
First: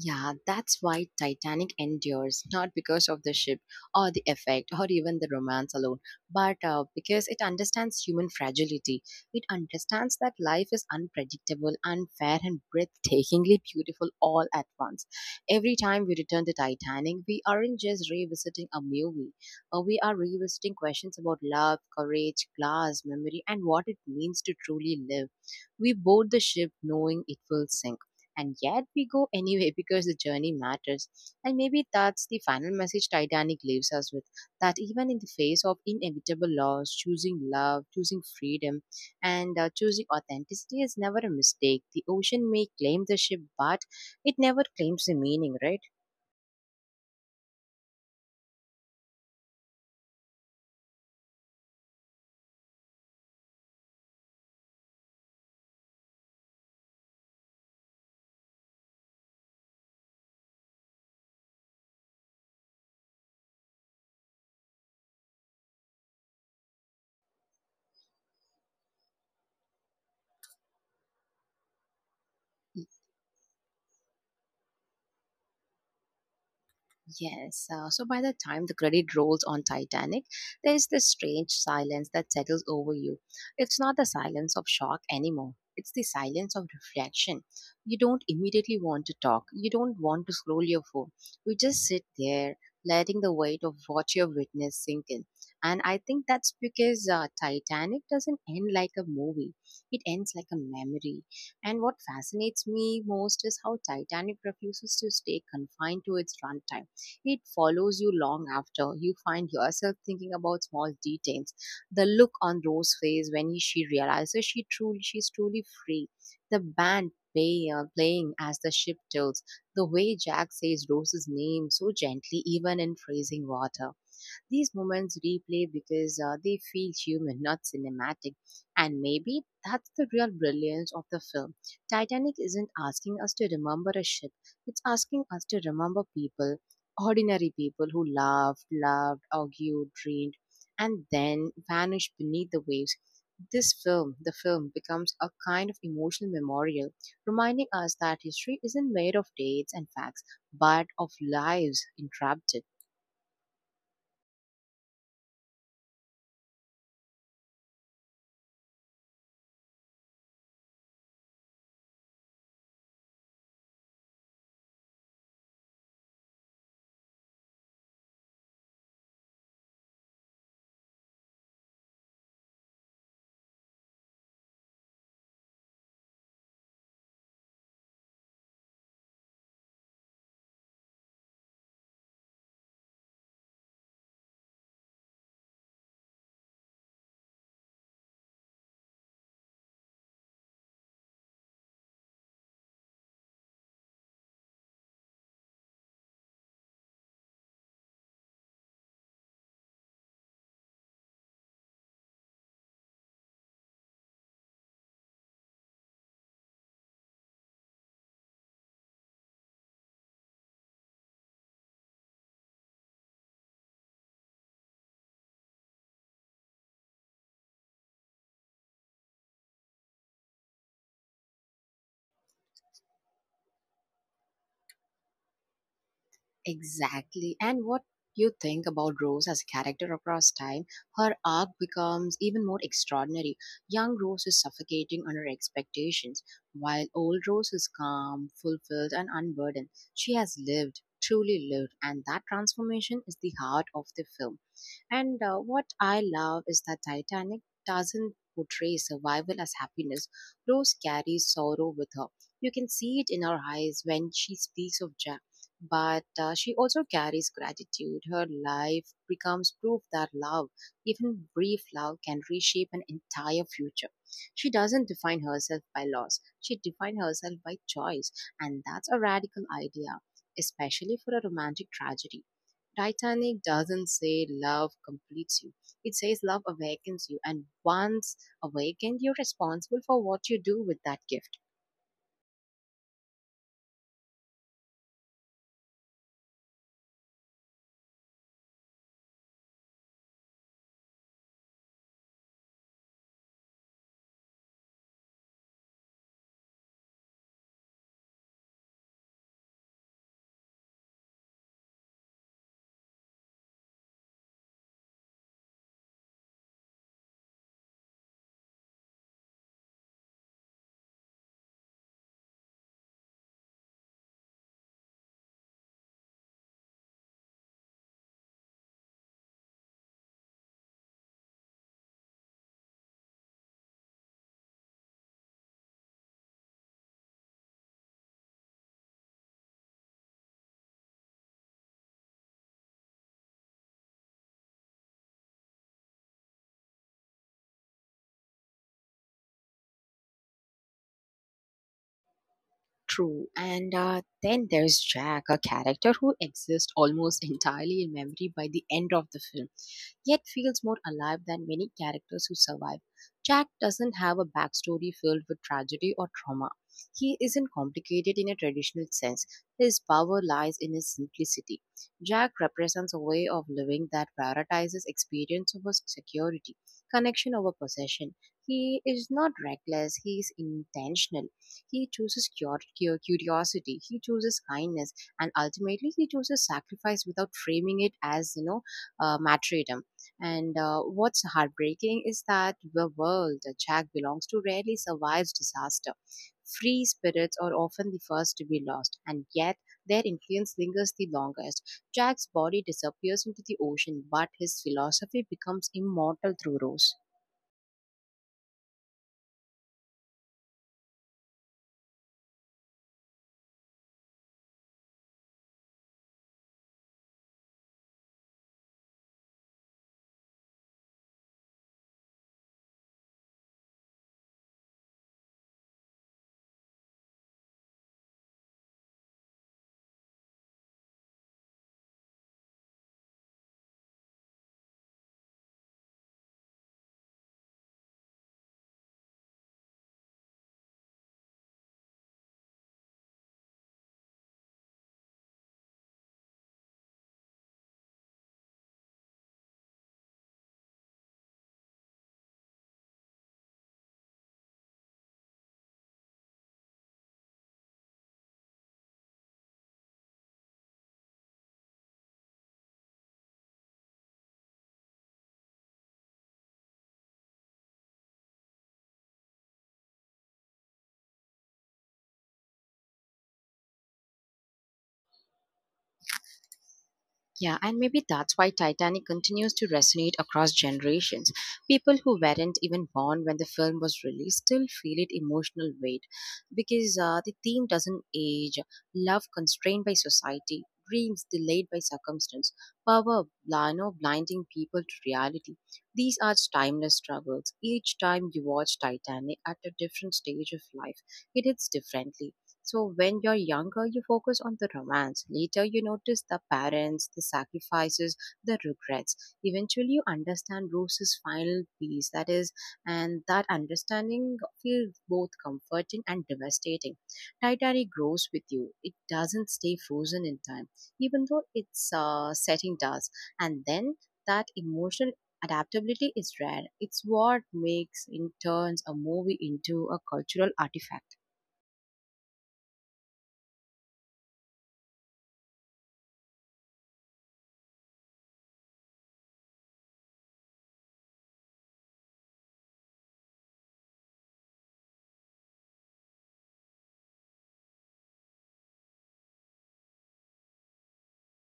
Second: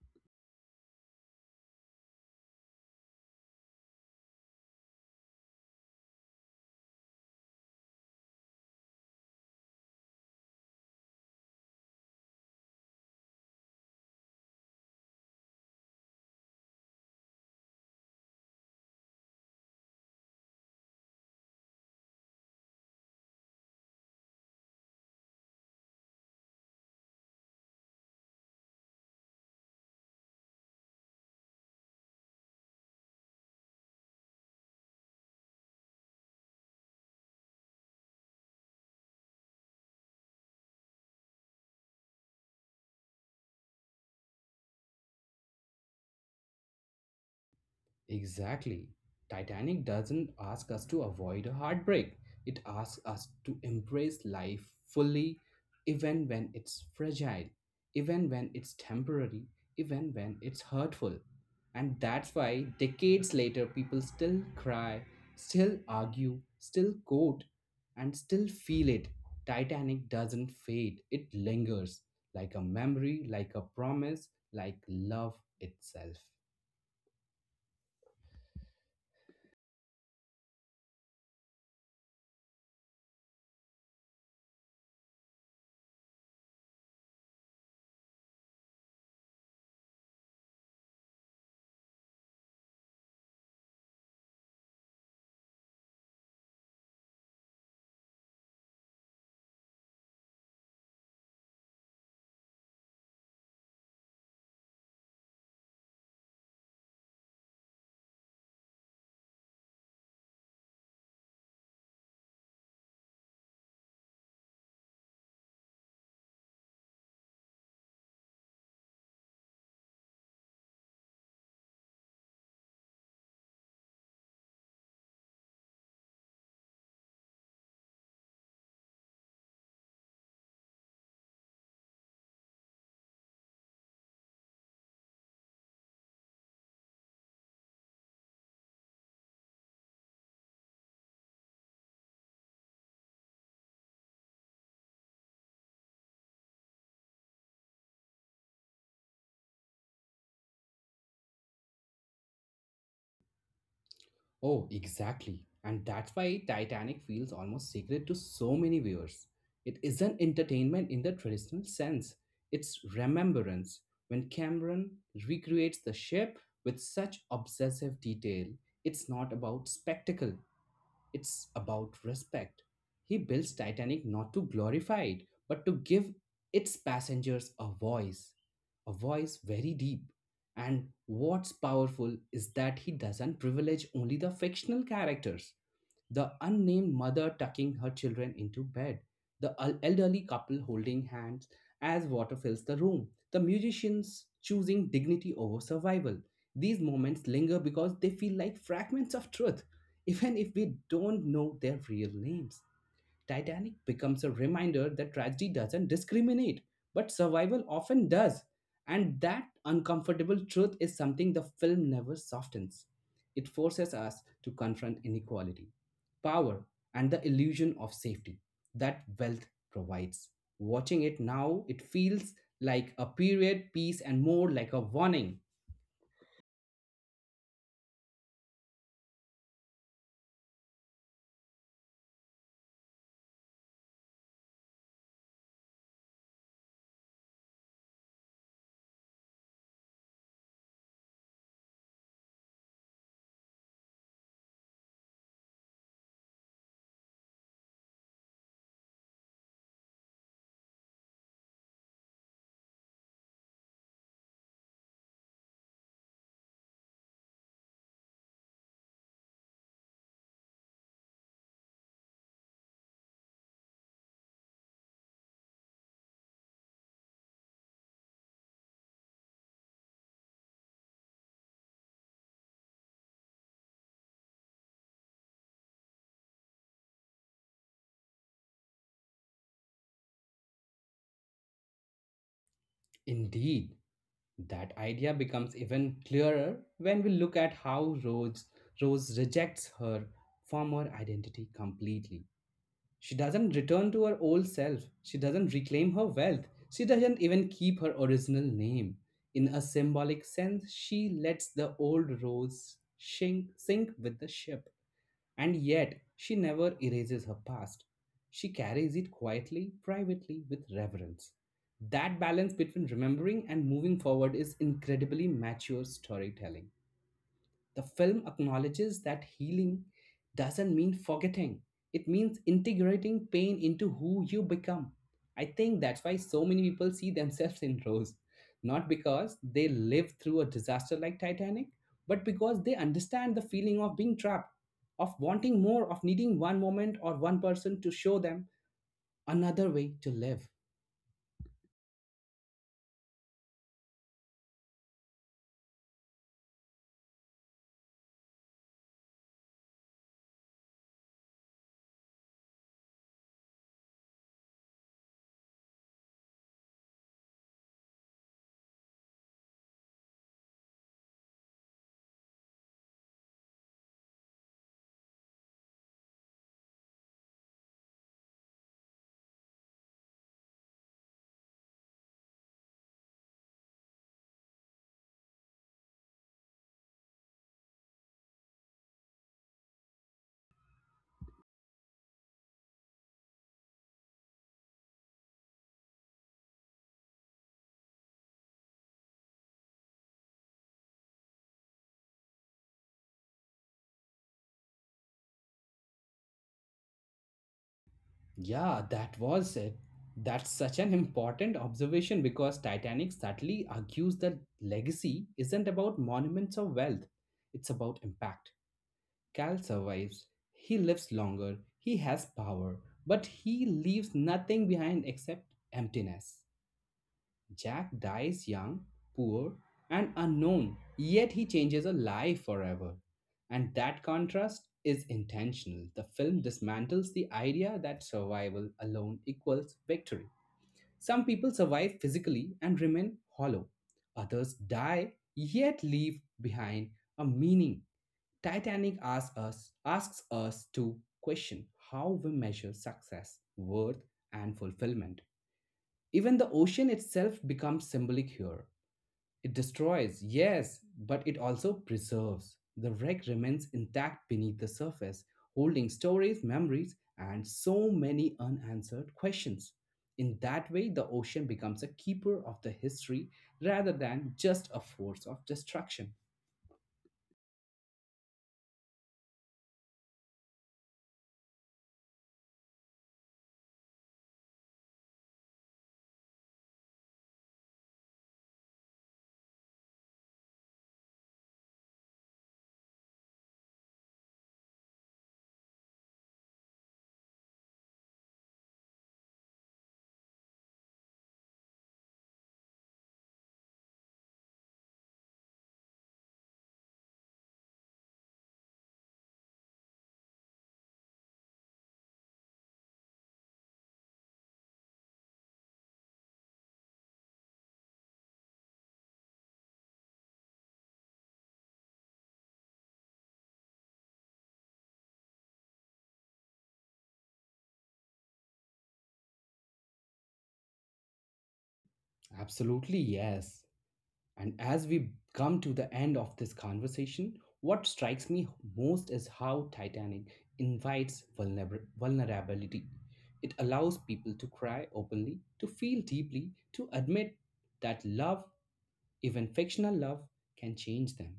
S1: Yeah, that's why Titanic endures, not because of the ship or the effect or even the romance alone, but uh, because it understands human fragility. It understands that life is unpredictable, unfair, and breathtakingly beautiful all at once. Every time we return to Titanic, we aren't just revisiting a movie, uh, we are revisiting questions about love, courage, class, memory, and what it means to truly live. We board the ship knowing it will sink, and yet we go anyway because the journey matters. And maybe that's the final message Titanic leaves us with, that even in the face of inevitable loss, choosing love, choosing freedom, and uh, choosing authenticity is never a mistake. The ocean may claim the ship, but it never claims the meaning, right?
S2: Exactly. Titanic doesn't ask us to avoid a heartbreak. It asks us to embrace life fully, even when it's fragile, even when it's temporary, even when it's hurtful. And that's why decades later, people still cry, still argue, still quote, and still feel it. Titanic doesn't fade, it lingers like a memory, like a promise, like love itself.
S1: Yes. Uh, so by the time the credit rolls on Titanic, there is this strange silence that settles over you. It's not the silence of shock anymore. It's the silence of reflection. You don't immediately want to talk. You don't want to scroll your phone. You just sit there, letting the weight of what you've witnessed sink in. And I think that's because uh, Titanic doesn't end like a movie. It ends like a memory. And what fascinates me most is how Titanic refuses to stay confined to its runtime. It follows you long after. You find yourself thinking about small details. The look on Rose's face when he- she realizes she truly she's truly free. The band play, uh, playing as the ship tilts. The way Jack says Rose's name so gently, even in freezing water. These moments replay because uh, they feel human, not cinematic. And maybe that's the real brilliance of the film. Titanic isn't asking us to remember a ship, it's asking us to remember people, ordinary people who laughed, loved, argued, dreamed, and then vanished beneath the waves. This film, the film becomes a kind of emotional memorial, reminding us that history isn't made of dates and facts, but of lives entrapped.
S2: Oh, exactly. And that's why Titanic feels almost sacred to so many viewers. It isn't entertainment in the traditional sense, it's remembrance. When Cameron recreates the ship with such obsessive detail, it's not about spectacle, it's about respect. He builds Titanic not to glorify it, but to give its passengers a voice, a voice very deep. And what's powerful is that he doesn't privilege only the fictional characters: the unnamed mother tucking her children into bed, the el- elderly couple holding hands as water fills the room, the musicians choosing dignity over survival. These moments linger because they feel like fragments of truth, even if we don't know their real names. Titanic becomes a reminder that tragedy doesn't discriminate, but survival often does. And that uncomfortable truth is something the film never softens. It forces us to confront inequality, power, and the illusion of safety that wealth provides. Watching it now, it feels like a period piece and more like a warning.
S1: Exactly. And what you think about Rose as a character across time, her arc becomes even more extraordinary. Young Rose is suffocating under expectations, while old Rose is calm, fulfilled, and unburdened. She has lived, truly lived, and that transformation is the heart of the film. And uh, what I love is that Titanic doesn't portray survival as happiness. Rose carries sorrow with her. You can see it in her eyes when she speaks of Ja- but uh, she also carries gratitude. Her life becomes proof that love, even brief love, can reshape an entire future. She doesn't define herself by loss, she defines herself by choice, and that's a radical idea, especially for a romantic tragedy. Titanic doesn't say love completes you. It says love awakens you, and once awakened, you're responsible for what you do with that gift.
S2: Indeed. That idea becomes even clearer when we look at how Rose, Rose rejects her former identity completely. She doesn't return to her old self, she doesn't reclaim her wealth, she doesn't even keep her original name. In a symbolic sense, she lets the old Rose shink, sink with the ship. And yet, she never erases her past. She carries it quietly, privately, with reverence. That balance between remembering and moving forward is incredibly mature storytelling. The film acknowledges that healing doesn't mean forgetting, it means integrating pain into who you become. I think that's why so many people see themselves in Rose, not because they lived through a disaster like Titanic, but because they understand the feeling of being trapped, of wanting more, of needing one moment or one person to show them another way to live.
S1: True. And uh, then there's Jack, a character who exists almost entirely in memory by the end of the film, yet feels more alive than many characters who survive. Jack doesn't have a backstory filled with tragedy or trauma. He isn't complicated in a traditional sense. His power lies in his simplicity. Jack represents a way of living that prioritizes experience over security, connection over possession. He is not reckless, he is intentional. He chooses cur- cu- curiosity, he chooses kindness, and ultimately he chooses sacrifice without framing it as, you know, uh, martyrdom. And uh, what's heartbreaking is that the world that Jack belongs to rarely survives disaster. Free spirits are often the first to be lost, and yet their influence lingers the longest. Jack's body disappears into the ocean, but his philosophy becomes immortal through Rose.
S2: Yeah, that was it. That's such an important observation because Titanic subtly argues that legacy isn't about monuments or wealth, it's about impact. Cal survives, he lives longer, he has power, but he leaves nothing behind except emptiness. Jack dies young, poor, and unknown, yet he changes a life forever. And that contrast is intentional. The film dismantles the idea that survival alone equals victory. Some people survive physically and remain hollow, others die yet leave behind a meaning. Titanic asks us, asks us to question how we measure success, worth, and fulfillment. Even the ocean itself becomes symbolic here. It destroys, yes, but it also preserves. The wreck remains intact beneath the surface, holding stories, memories, and so many unanswered questions. In that way, the ocean becomes a keeper of the history rather than just a force of destruction.
S1: Yeah, and maybe that's why Titanic continues to resonate across generations. People who weren't even born when the film was released still feel it emotional weight because uh, the theme doesn't age. Love constrained by society, dreams delayed by circumstance, power bl- you know, blinding people to reality. These are timeless struggles. Each time you watch Titanic at a different stage of life, it hits differently. So when you're younger, you focus on the romance. Later, you notice the parents, the sacrifices, the regrets. Eventually, you understand Rose's final piece. That is, and that understanding feels both comforting and devastating. Titanic grows with you. It doesn't stay frozen in time, even though its uh, setting does. And then that emotional adaptability is rare. It's what makes, in turns, a movie into a cultural artifact.
S2: Absolutely, yes. And as we come to the end of this conversation, what strikes me most is how Titanic invites vulner- vulnerability. It allows people to cry openly, to feel deeply, to admit that love, even fictional love, can change them.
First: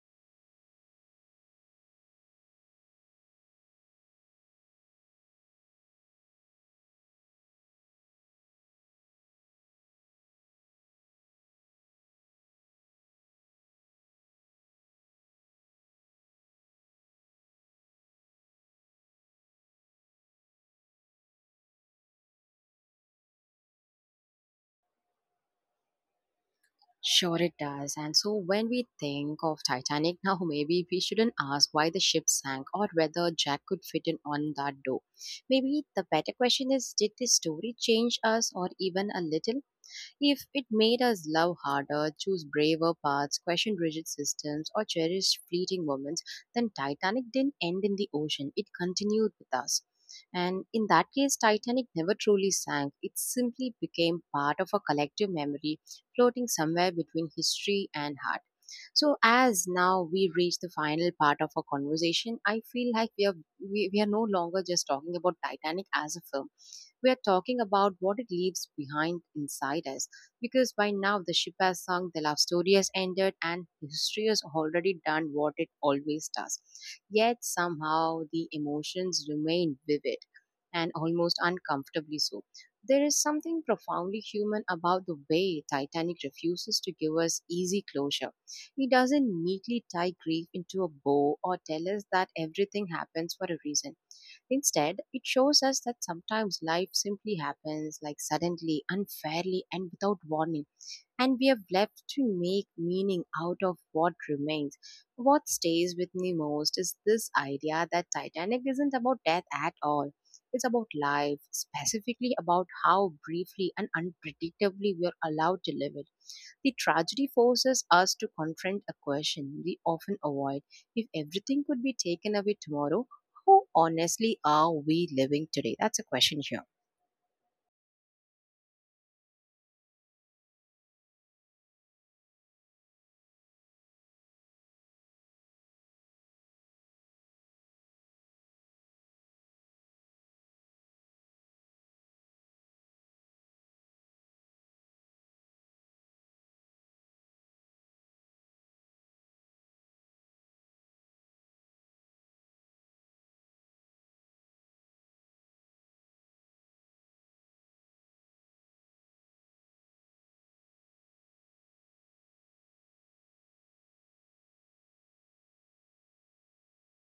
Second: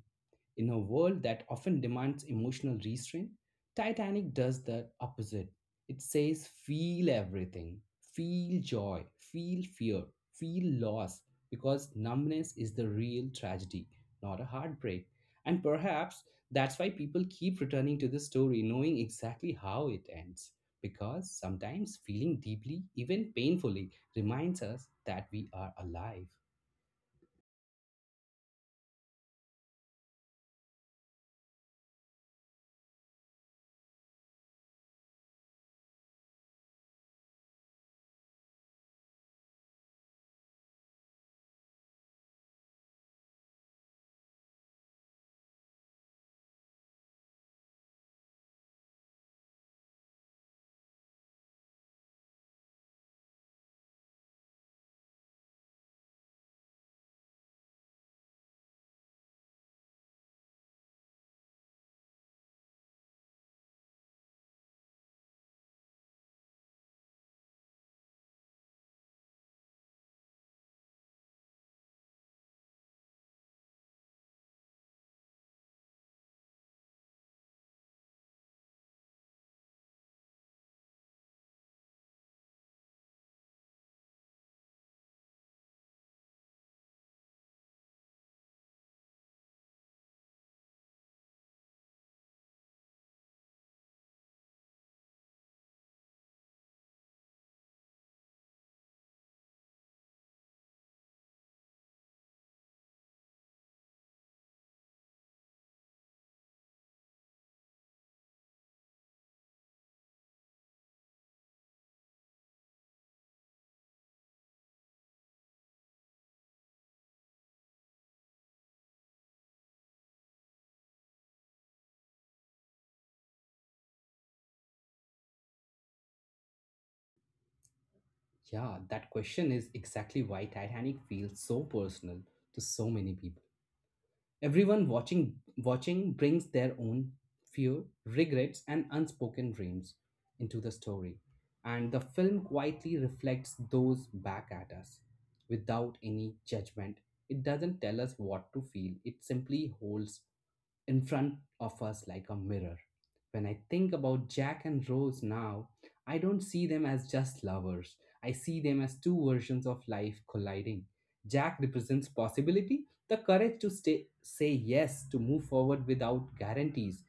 S2: In a world that often demands emotional restraint, Titanic does the opposite. It says, feel everything, feel joy, feel fear, feel loss, because numbness is the real tragedy, not a heartbreak. And perhaps that's why people keep returning to the story, knowing exactly how it ends. Because sometimes feeling deeply, even painfully, reminds us that we are alive.
S1: Sure, it does. And so when we think of Titanic now, maybe we shouldn't ask why the ship sank or whether Jack could fit in on that door. Maybe the better question is, did the story change us or even a little? If it made us love harder, choose braver paths, question rigid systems, or cherish fleeting moments, then Titanic didn't end in the ocean. It continued with us. And in that case, Titanic never truly sank. It simply became part of a collective memory floating somewhere between history and heart. So as now we reach the final part of our conversation, I feel like we are we, we are no longer just talking about Titanic as a film. We are talking about what it leaves behind inside us. Because by now the ship has sunk, the love story has ended, and history has already done what it always does. Yet somehow the emotions remain vivid and almost uncomfortably so. There is something profoundly human about the way Titanic refuses to give us easy closure. He doesn't neatly tie grief into a bow or tell us that everything happens for a reason. Instead, it shows us that sometimes life simply happens, like suddenly, unfairly, and without warning, and we have left to make meaning out of what remains. What stays with me most is this idea that Titanic isn't about death at all. It's about life, specifically about how briefly and unpredictably we are allowed to live it. The tragedy forces us to confront a question we often avoid. If everything could be taken away tomorrow, how honestly are we living today? That's a question here.
S2: Yeah, that question is exactly why Titanic feels so personal to so many people. Everyone watching watching brings their own fear, regrets and unspoken dreams into the story, and the film quietly reflects those back at us without any judgment. It doesn't tell us what to feel. It simply holds in front of us like a mirror. When I think about Jack and Rose now, I don't see them as just lovers. I see them as two versions of life colliding. Jack represents possibility, the courage to stay, say yes, to move forward without guarantees.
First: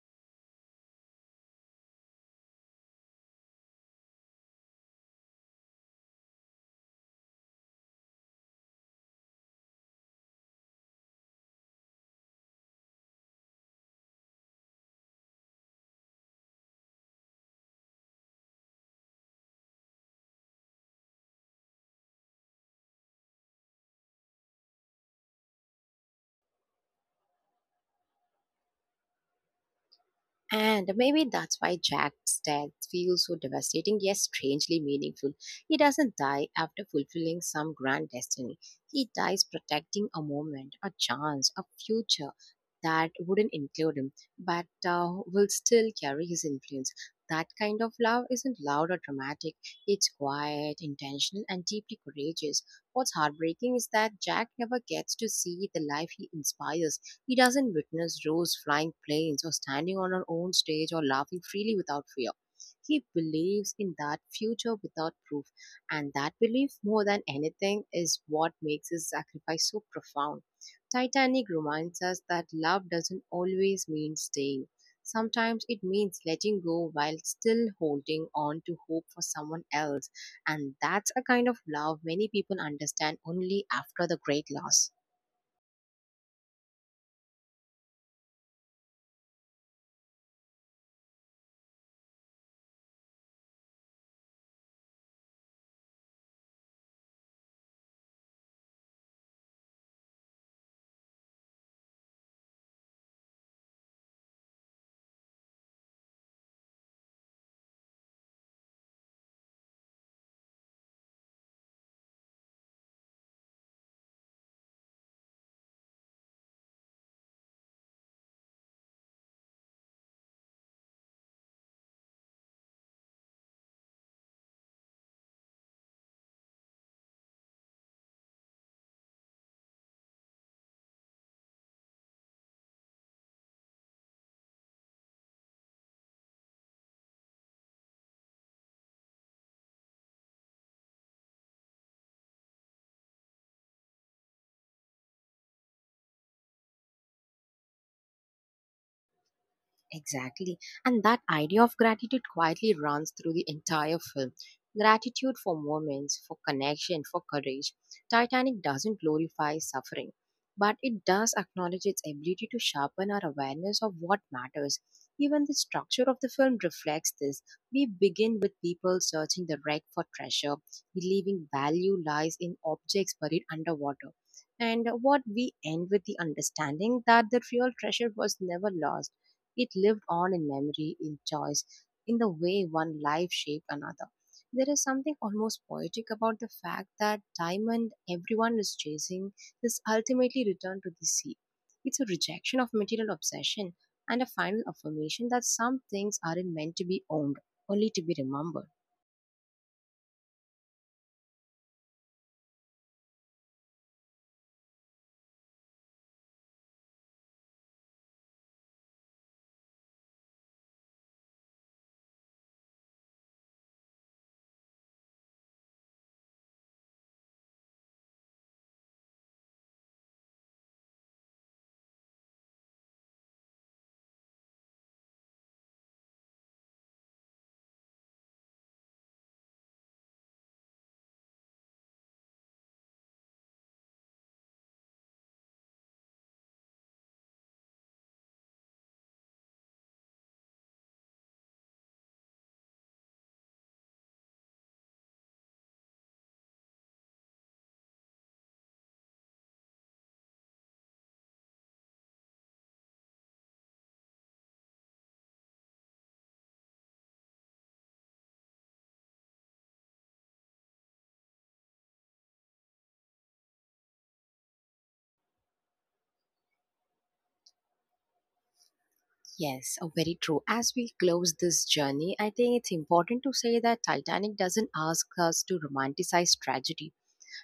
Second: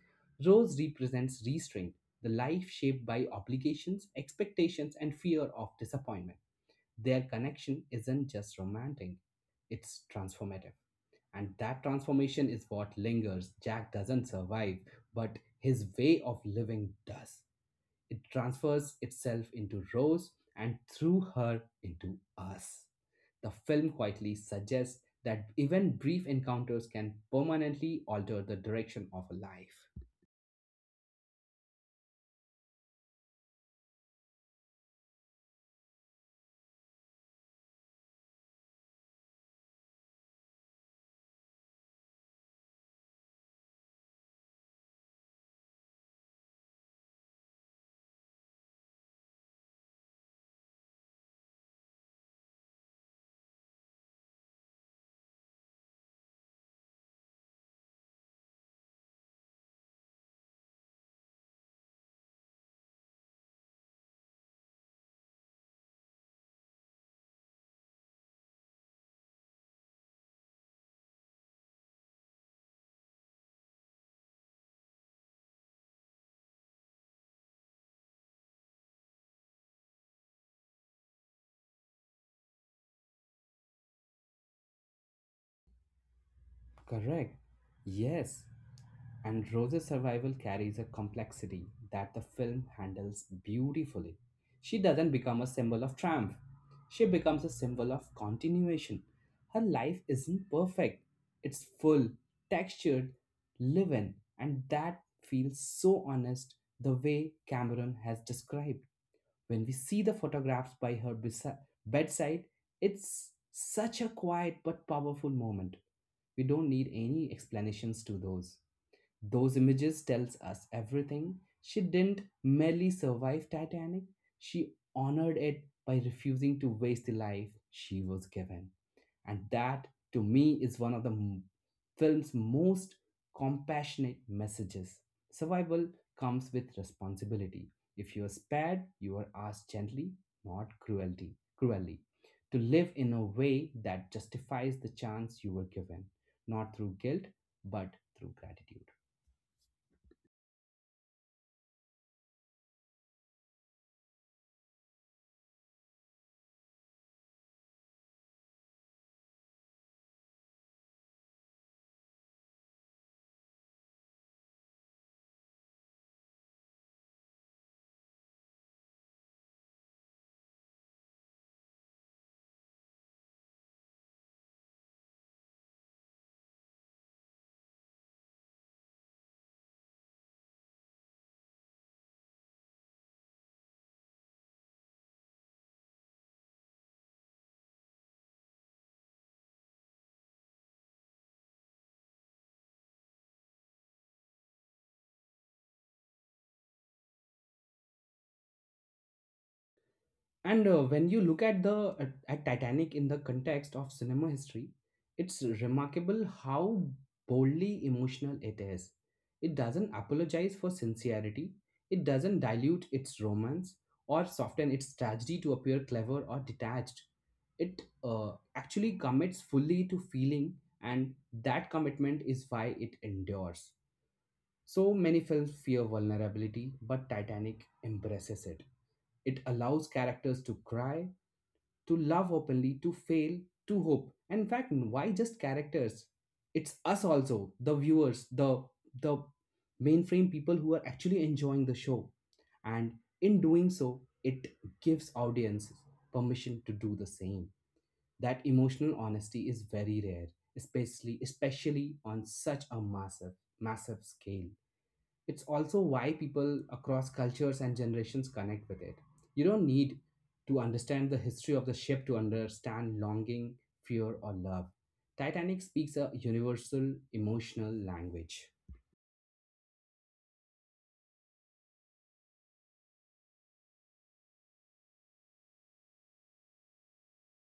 S2: Rose represents restraint, the life shaped by obligations, expectations, and fear of disappointment. Their connection isn't just romantic, it's transformative. And that transformation is what lingers. Jack doesn't survive, but his way of living does. It transfers itself into Rose and through her into us. The film quietly suggests that even brief encounters can permanently alter the direction of a life.
S1: And maybe that's why Jack's death feels so devastating yet strangely meaningful. He doesn't die after fulfilling some grand destiny. He dies protecting a moment, a chance, a future that wouldn't include him, but uh, will still carry his influence. That kind of love isn't loud or dramatic. It's quiet, intentional, and deeply courageous. What's heartbreaking is that Jack never gets to see the life he inspires. He doesn't witness Rose flying planes or standing on her own stage or laughing freely without fear. He believes in that future without proof, and that belief, more than anything, is what makes his sacrifice so profound. Titanic reminds us that love doesn't always mean staying. Sometimes it means letting go while still holding on to hope for someone else. And that's a kind of love many people understand only after the great loss.
S2: Correct. Yes. And Rose's survival carries a complexity that the film handles beautifully. She doesn't become a symbol of triumph, she becomes a symbol of continuation. Her life isn't perfect, it's full, textured, live in, and that feels so honest the way Cameron has described. When we see the photographs by her besi- bedside, it's such a quiet but powerful moment. We don't need any explanations to those. Those images tells us everything. She didn't merely survive Titanic, she honored it by refusing to waste the life she was given. And that, to me, is one of the m- film's most compassionate messages. Survival comes with responsibility. If you are spared, you are asked gently, not cruelty, cruelly, to live in a way that justifies the chance you were given, not through guilt, but through gratitude.
S1: Exactly. And that idea of gratitude quietly runs through the entire film. Gratitude for moments, for connection, for courage. Titanic doesn't glorify suffering, but it does acknowledge its ability to sharpen our awareness of what matters. Even the structure of the film reflects this. We begin with people searching the wreck for treasure, believing value lies in objects buried underwater. And what we end with the understanding that the real treasure was never lost. It lived on in memory, in choice, in the way one life shaped another. There is something almost poetic about the fact that diamond everyone is chasing is ultimately returned to the sea. It's a rejection of material obsession and a final affirmation that some things aren't meant to be owned, only to be remembered.
S2: And uh, when you look at the uh, at Titanic in the context of cinema history, it's remarkable how boldly emotional it is. It doesn't apologize for sincerity. It doesn't dilute its romance or soften its tragedy to appear clever or detached. It uh, actually commits fully to feeling, and that commitment is why it endures. So many films fear vulnerability, but Titanic embraces it. It allows characters to cry, to love openly, to fail, to hope. And in fact, why just characters? It's us also, the viewers, the the mainframe people who are actually enjoying the show. And in doing so, it gives audience permission to do the same. That emotional honesty is very rare, especially especially on such a massive, massive scale. It's also why people across cultures and generations connect with it. You don't need to understand the history of the ship to understand longing, fear, or love. Titanic speaks a universal emotional language.
S1: Yes, oh, very true. As we close this journey, I think it's important to say that Titanic doesn't ask us to romanticize tragedy.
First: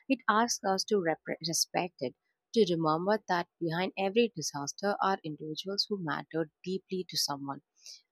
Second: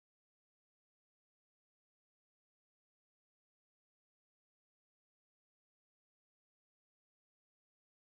S1: It asks us to repre- respect it, to remember that behind every disaster are individuals who mattered deeply to someone,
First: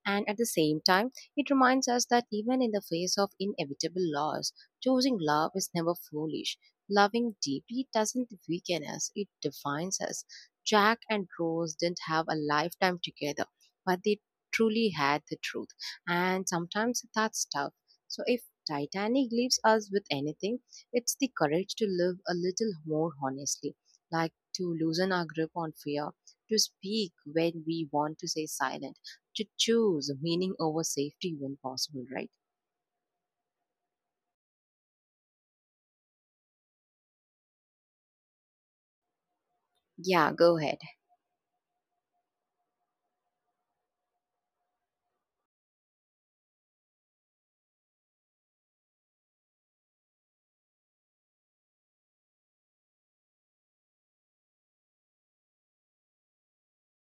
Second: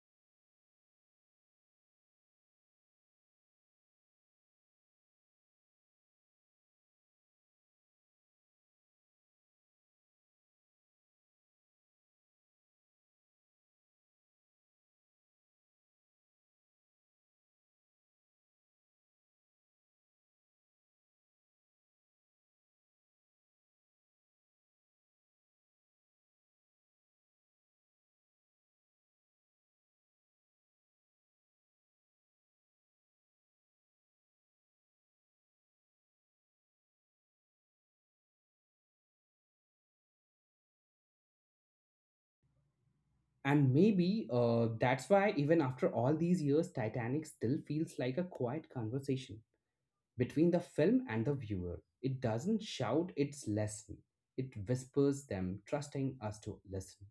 S1: and at the same time, it reminds us that even in the face of inevitable loss, choosing love is never foolish. Loving deeply doesn't weaken us, it defines us. Jack and Rose didn't have a lifetime together, but they truly had the truth. And sometimes that's tough. So if Titanic leaves us with anything, it's the courage to live a little more honestly, like to loosen our grip on fear, to speak when we want to say silent, to choose meaning over safety when possible, right? Yeah, go ahead.
S2: And maybe uh, that's why, even after all these years, Titanic still feels like a quiet conversation between the film and the viewer. It doesn't shout its lesson, it whispers them, trusting us to listen.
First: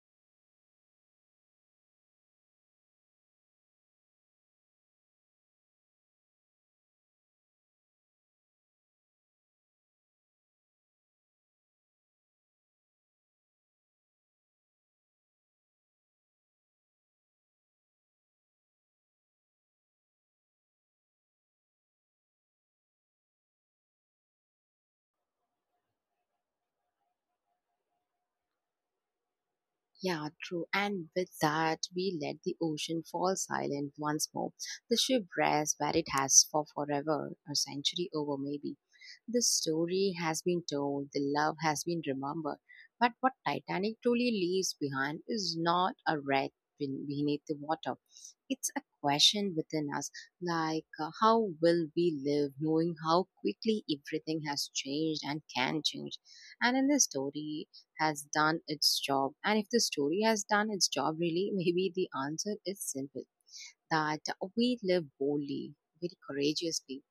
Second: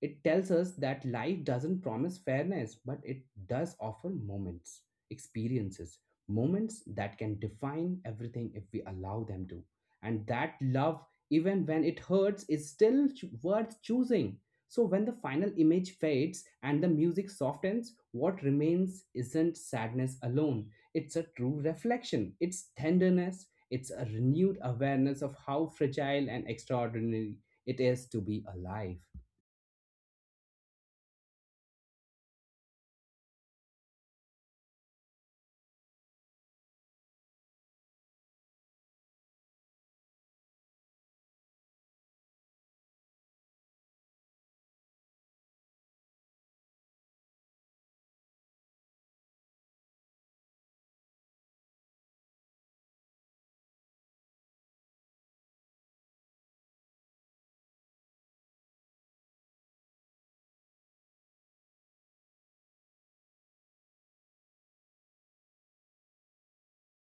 S2: It tells us that life doesn't promise fairness, but it does offer moments, experiences, moments that can define everything if we allow them to. And that love, even when it hurts, is still ch- worth choosing. So when the final image fades and the music softens, what remains isn't sadness alone. It's a true reflection, it's tenderness, it's a renewed awareness of how fragile and extraordinary it is to be alive.
S1: Yeah, true. And with that, we let the ocean fall silent once more. The ship rests where it has for forever, a century over maybe. The story has been told, the love has been remembered. But what Titanic truly leaves behind is not a wreck ben- beneath the water. It's a question within us, like uh, how will we live knowing how quickly everything has changed and can change? And in the story, has done its job. And if the story has done its job, really, maybe the answer is simple that we live boldly, very courageously,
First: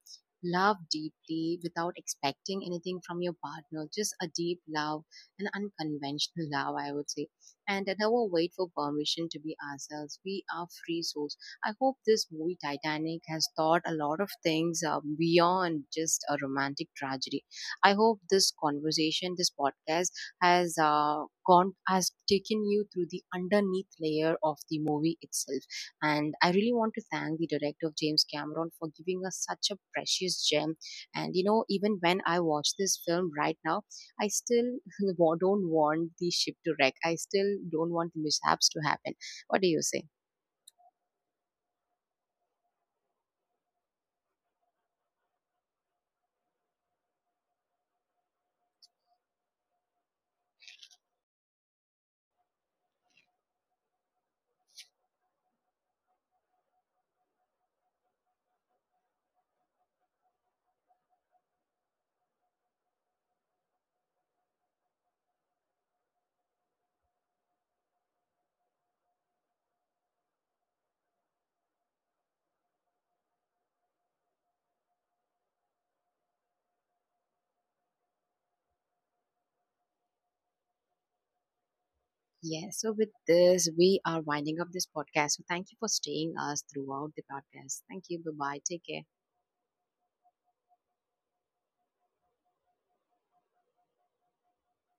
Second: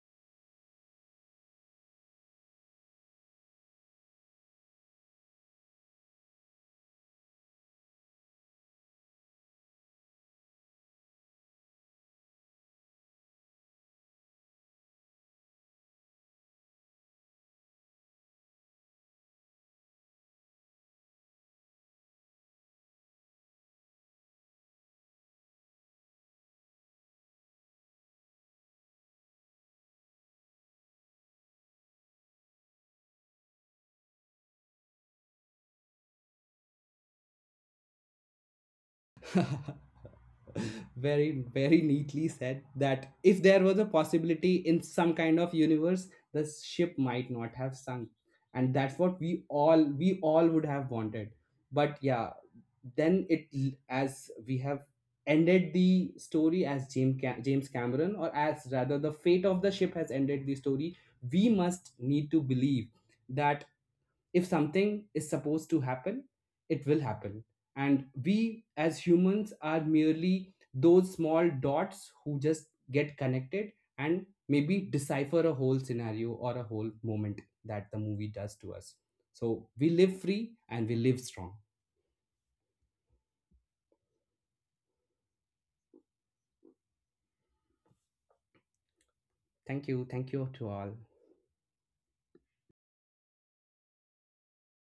S1: love deeply without expecting anything from your partner, just a deep love, an unconventional love, I would say, and never wait for permission to be ourselves. We are free souls. I hope this movie Titanic has taught a lot of things uh, beyond just a romantic tragedy. I hope this conversation, this podcast, has uh, gone has taken you through the underneath layer of the movie itself. And I really want to thank the director James Cameron for giving us such a precious gem. And you know, even when I watch this film right now, I still wa- don't want the ship to wreck. I still don't want the mishaps to happen. What do you say?
S2: Very very neatly said that if there was a possibility in some kind of universe, the ship might not have sunk, and that's what we all we all would have wanted. But yeah, then it, as we have ended the story as james, Ca- james cameron, or as rather the fate of the ship has ended the story, we must need to believe that if something is supposed to happen, it will happen. And we as humans are merely those small dots who just get connected and maybe decipher a whole scenario or a whole moment that the movie does to us. So we live free and we live strong.
S1: Yeah, so with this we are winding up this podcast, so thank you for staying us throughout the podcast. Thank you. Bye bye. Take care.
S2: Thank you. Thank you to all.